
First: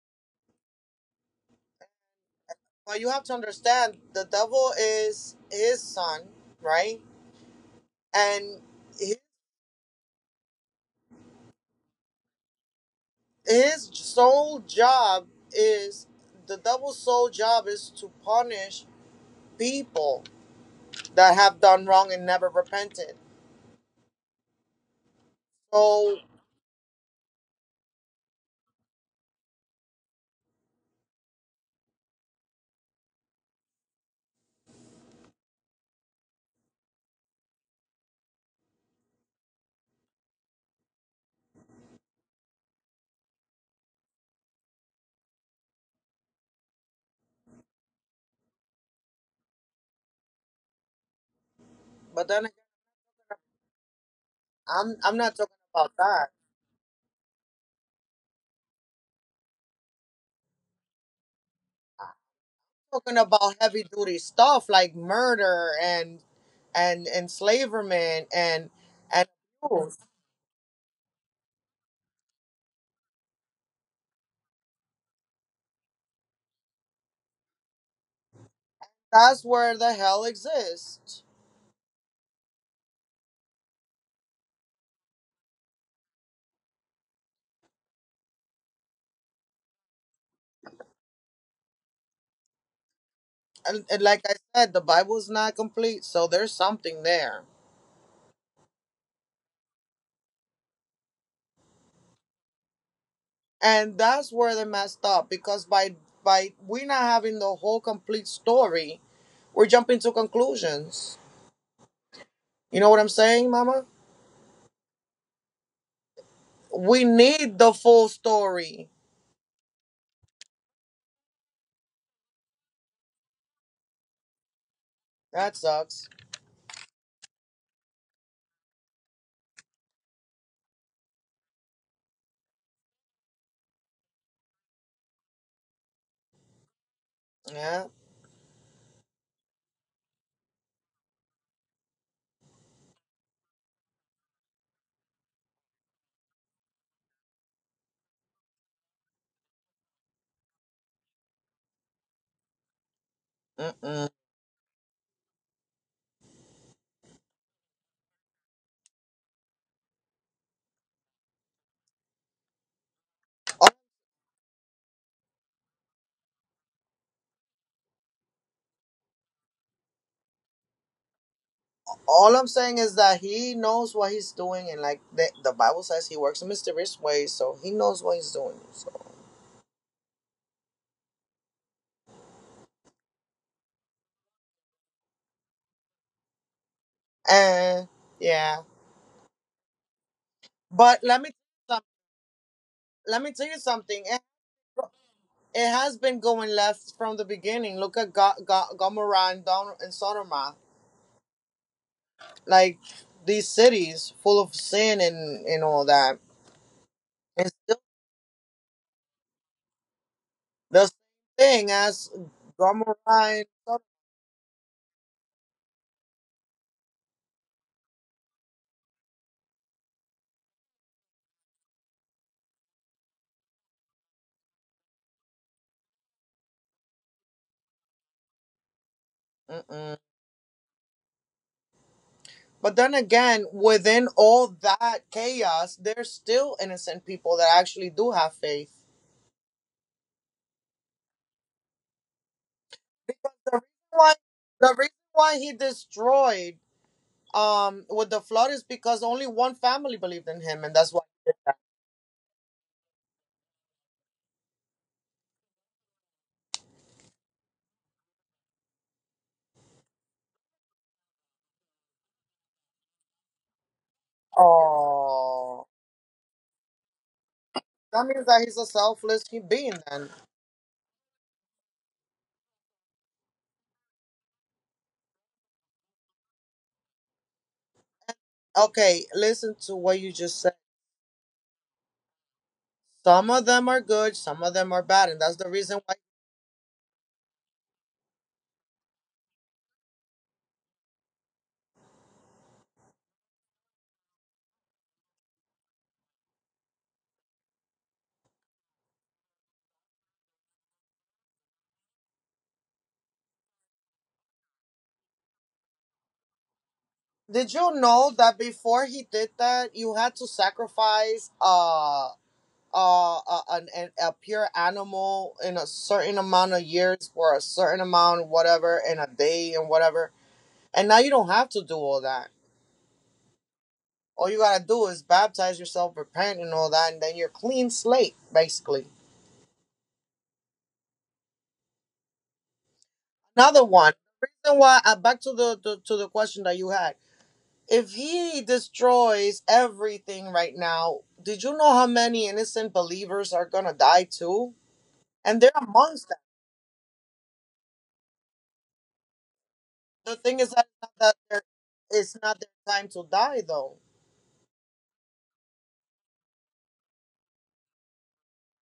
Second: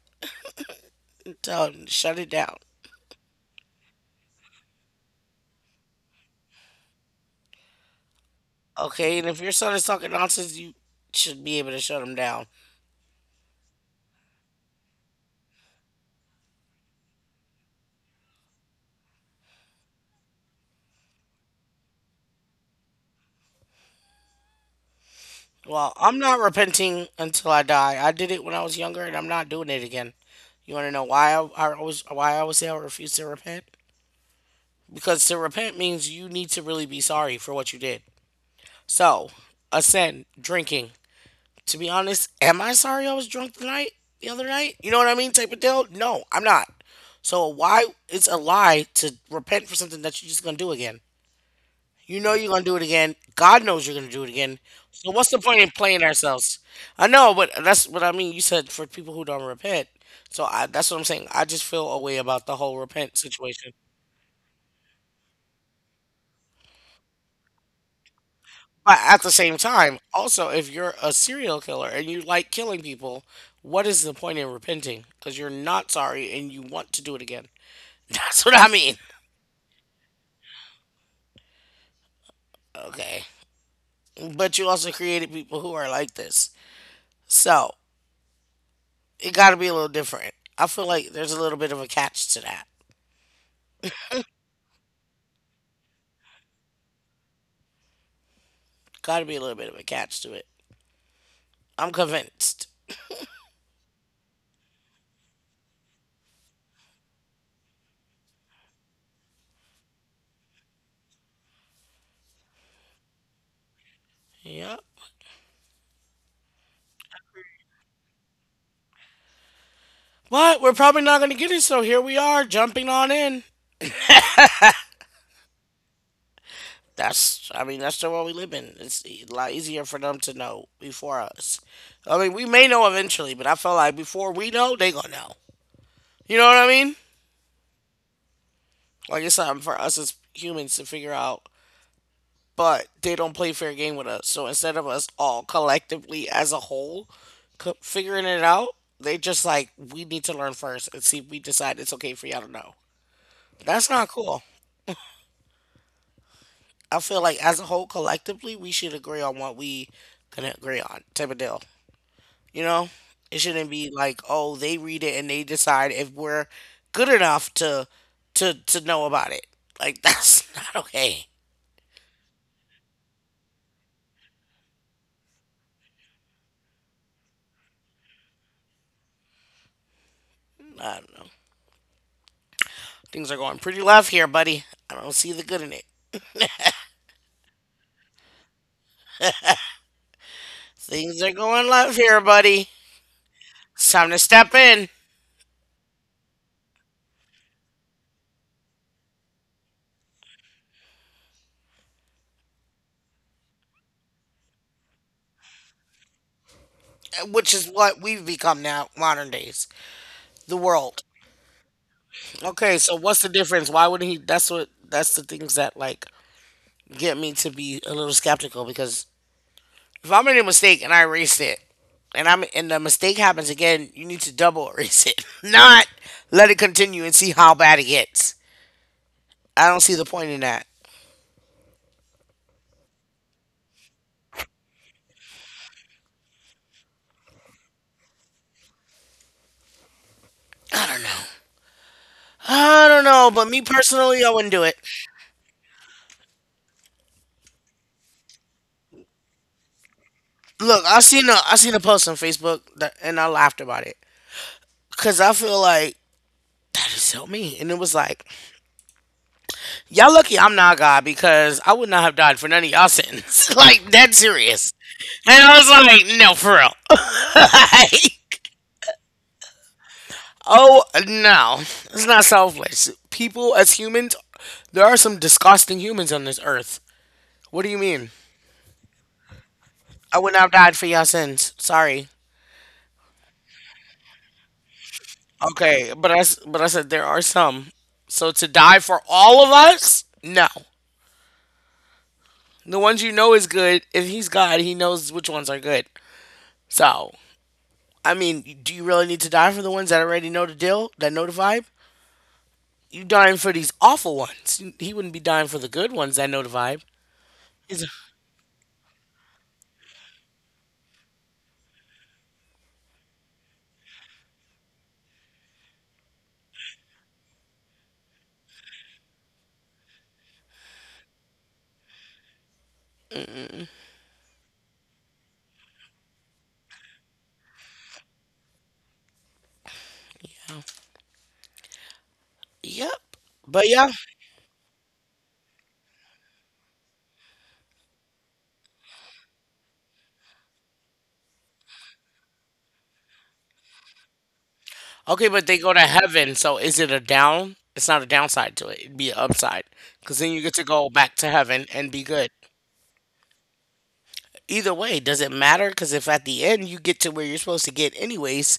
Tell him to shut it down. But you have to understand, the devil is his son, right? And his Okay, and if your son is talking nonsense, you should be able to shut him down. his sole job is, the double sole job is to punish people that have done wrong and never repented. Well, So, I'm not repenting until I die. I did it when I was younger, and I'm not doing it again. You want to know why I, I always why I always say I refuse to repent? Because to repent means you need to really be sorry for what you did. So, a sin, drinking. To be honest, am I sorry I was drunk the night the other night? You know what I mean, type of deal. No, I'm not. So why it's a lie to repent for something that you're just gonna do again? You but know then you're again, gonna do it again. God knows you're gonna do it again. I'm So I'm what's not the talking point in about playing that. ourselves? I know, but that's what I mean. You said for people who don't repent. So I, that's what I'm saying. I just feel a way about the whole I'm talking repent about situation. heavy duty stuff like murder, and and enslavement, and But at and the same abuse. time, also if you're a serial killer and you like killing people, what is the point in repenting? Because you're not sorry and you want to do it again. That's what I mean. That's where the hell exists. Okay. But you also created people who are like this. So it got to be a little different. I feel like there's a little bit of a catch to that. And, and like I said, the Bible's not complete, so there's something there. Gotta be a little bit of a catch to it. I'm convinced. And that's where they messed up, because by by we not having the whole complete story, we're jumping to conclusions. You know what I'm saying, mama? Yep. We need the full story. But we're probably not gonna get it, so here we are, jumping on in. That sucks. That's, I mean, that's the world we live in. It's e, a lot easier for them to know before us. I mean, we may know eventually, but I feel like before we know, they gonna know. You know what I mean? Yeah. Like it's something for us as humans to figure out, but they don't play fair game with us. So instead of us all collectively as a whole figuring it out, they just like we need to learn first and see if we decide it's okay for y'all to know. That's Mm-mm. not cool. I feel like as a whole, collectively, we should agree on what we can agree on, type of deal. You know, it shouldn't All, be like, oh, they read it and they decide if we're good enough to to to know about it. Like that's not okay. all I'm saying is that he knows what he's doing, and like the, the Bible says, he works in mysterious ways, so he knows what he's doing, so. Um, things are going pretty left here, buddy. I don't see the good in it. And yeah, but let Things me are going left here, buddy. let me tell you It's something. time to step in, It has been going left from the beginning. Look at Ga- Ga- Gomorrah, and Don- and Sodoma, like these cities full of sin, and, and all that. It's which is still what we've become now, modern days, the the same world. thing as Okay, Gomorrah so what's the and difference? Sodom. Why would not he? That's what. That's the things that like get me to be a little skeptical because if I made a mistake and I erased it, and I'm and the mistake happens again, you need to double erase it, not let it continue and see how bad it gets. I don't Mm-mm. see the point in that. But then again, within all that chaos, there's still innocent people that actually do have faith. I don't The know, but reason me why, personally, I wouldn't do the it. reason why he destroyed, um with the flood, is because only one family believed in him, and Look, that's why. I seen a I seen a post on Facebook that, and I laughed about it because I feel like that is so mean, and it was like y'all lucky I'm not God because I would not have died for none of y'all sins. like dead serious. And I Oh. was like, no, for real. That means that like, he's a selfless being then. oh, no. It's not selfless. People, as humans, there are some disgusting humans on this earth. What do you mean? Okay, listen to what you I would just not have said. died for your sins. Sorry. Some of them are good, some of them are bad, and that's the reason Okay, why. but I, s- but I said there are some. So to die for all of us? No. The ones you know is good. If he's God, he knows which ones are good. So, I mean, do you really need to die for the ones that already know the deal, that know the vibe? You dying for these awful ones. He wouldn't be dying for the good ones. I know the vibe. Did you He's a- know that before he did that, you had to sacrifice uh uh, uh an, an, a pure animal in a certain amount of years for a certain amount, whatever, in a day and whatever, and now you don't have to do all that? All you gotta do is baptize yourself, repent and all that, and then you're clean slate basically. yep. Another But one. yeah. The reason why, uh, back to the to, to the question that you had. If he destroys everything right now, did you know how many innocent believers are gonna die too? Okay, And but they're they go to amongst them. heaven. So is it a down? It's not a downside to it. It'd be an upside. The Because then thing you is get that, to go that back to they're- heaven and be it's good. not their time to die though. Either way, does it matter? Because if at the end you get to where you're supposed to get anyways,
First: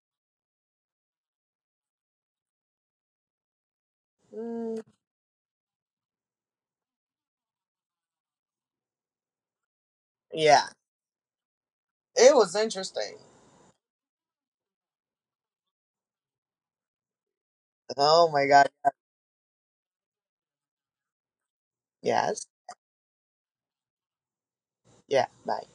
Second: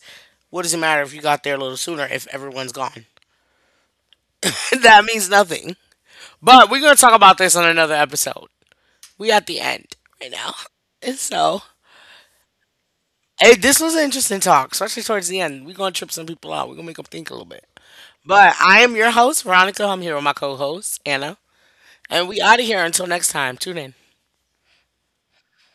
what does it matter if you got there a little sooner if everyone's gone? Mm, that means nothing. But we're going to talk about this on another episode. We at the end right now. yeah, And so it was interesting. hey, this was an interesting talk, especially towards the end. We're gonna trip some people out. We're gonna make them think a little bit. Oh my But god. I am your host, Veronica. I'm here with my co-host, Anna. And we Yes. out of here until next time. Tune in. Yeah. Bye.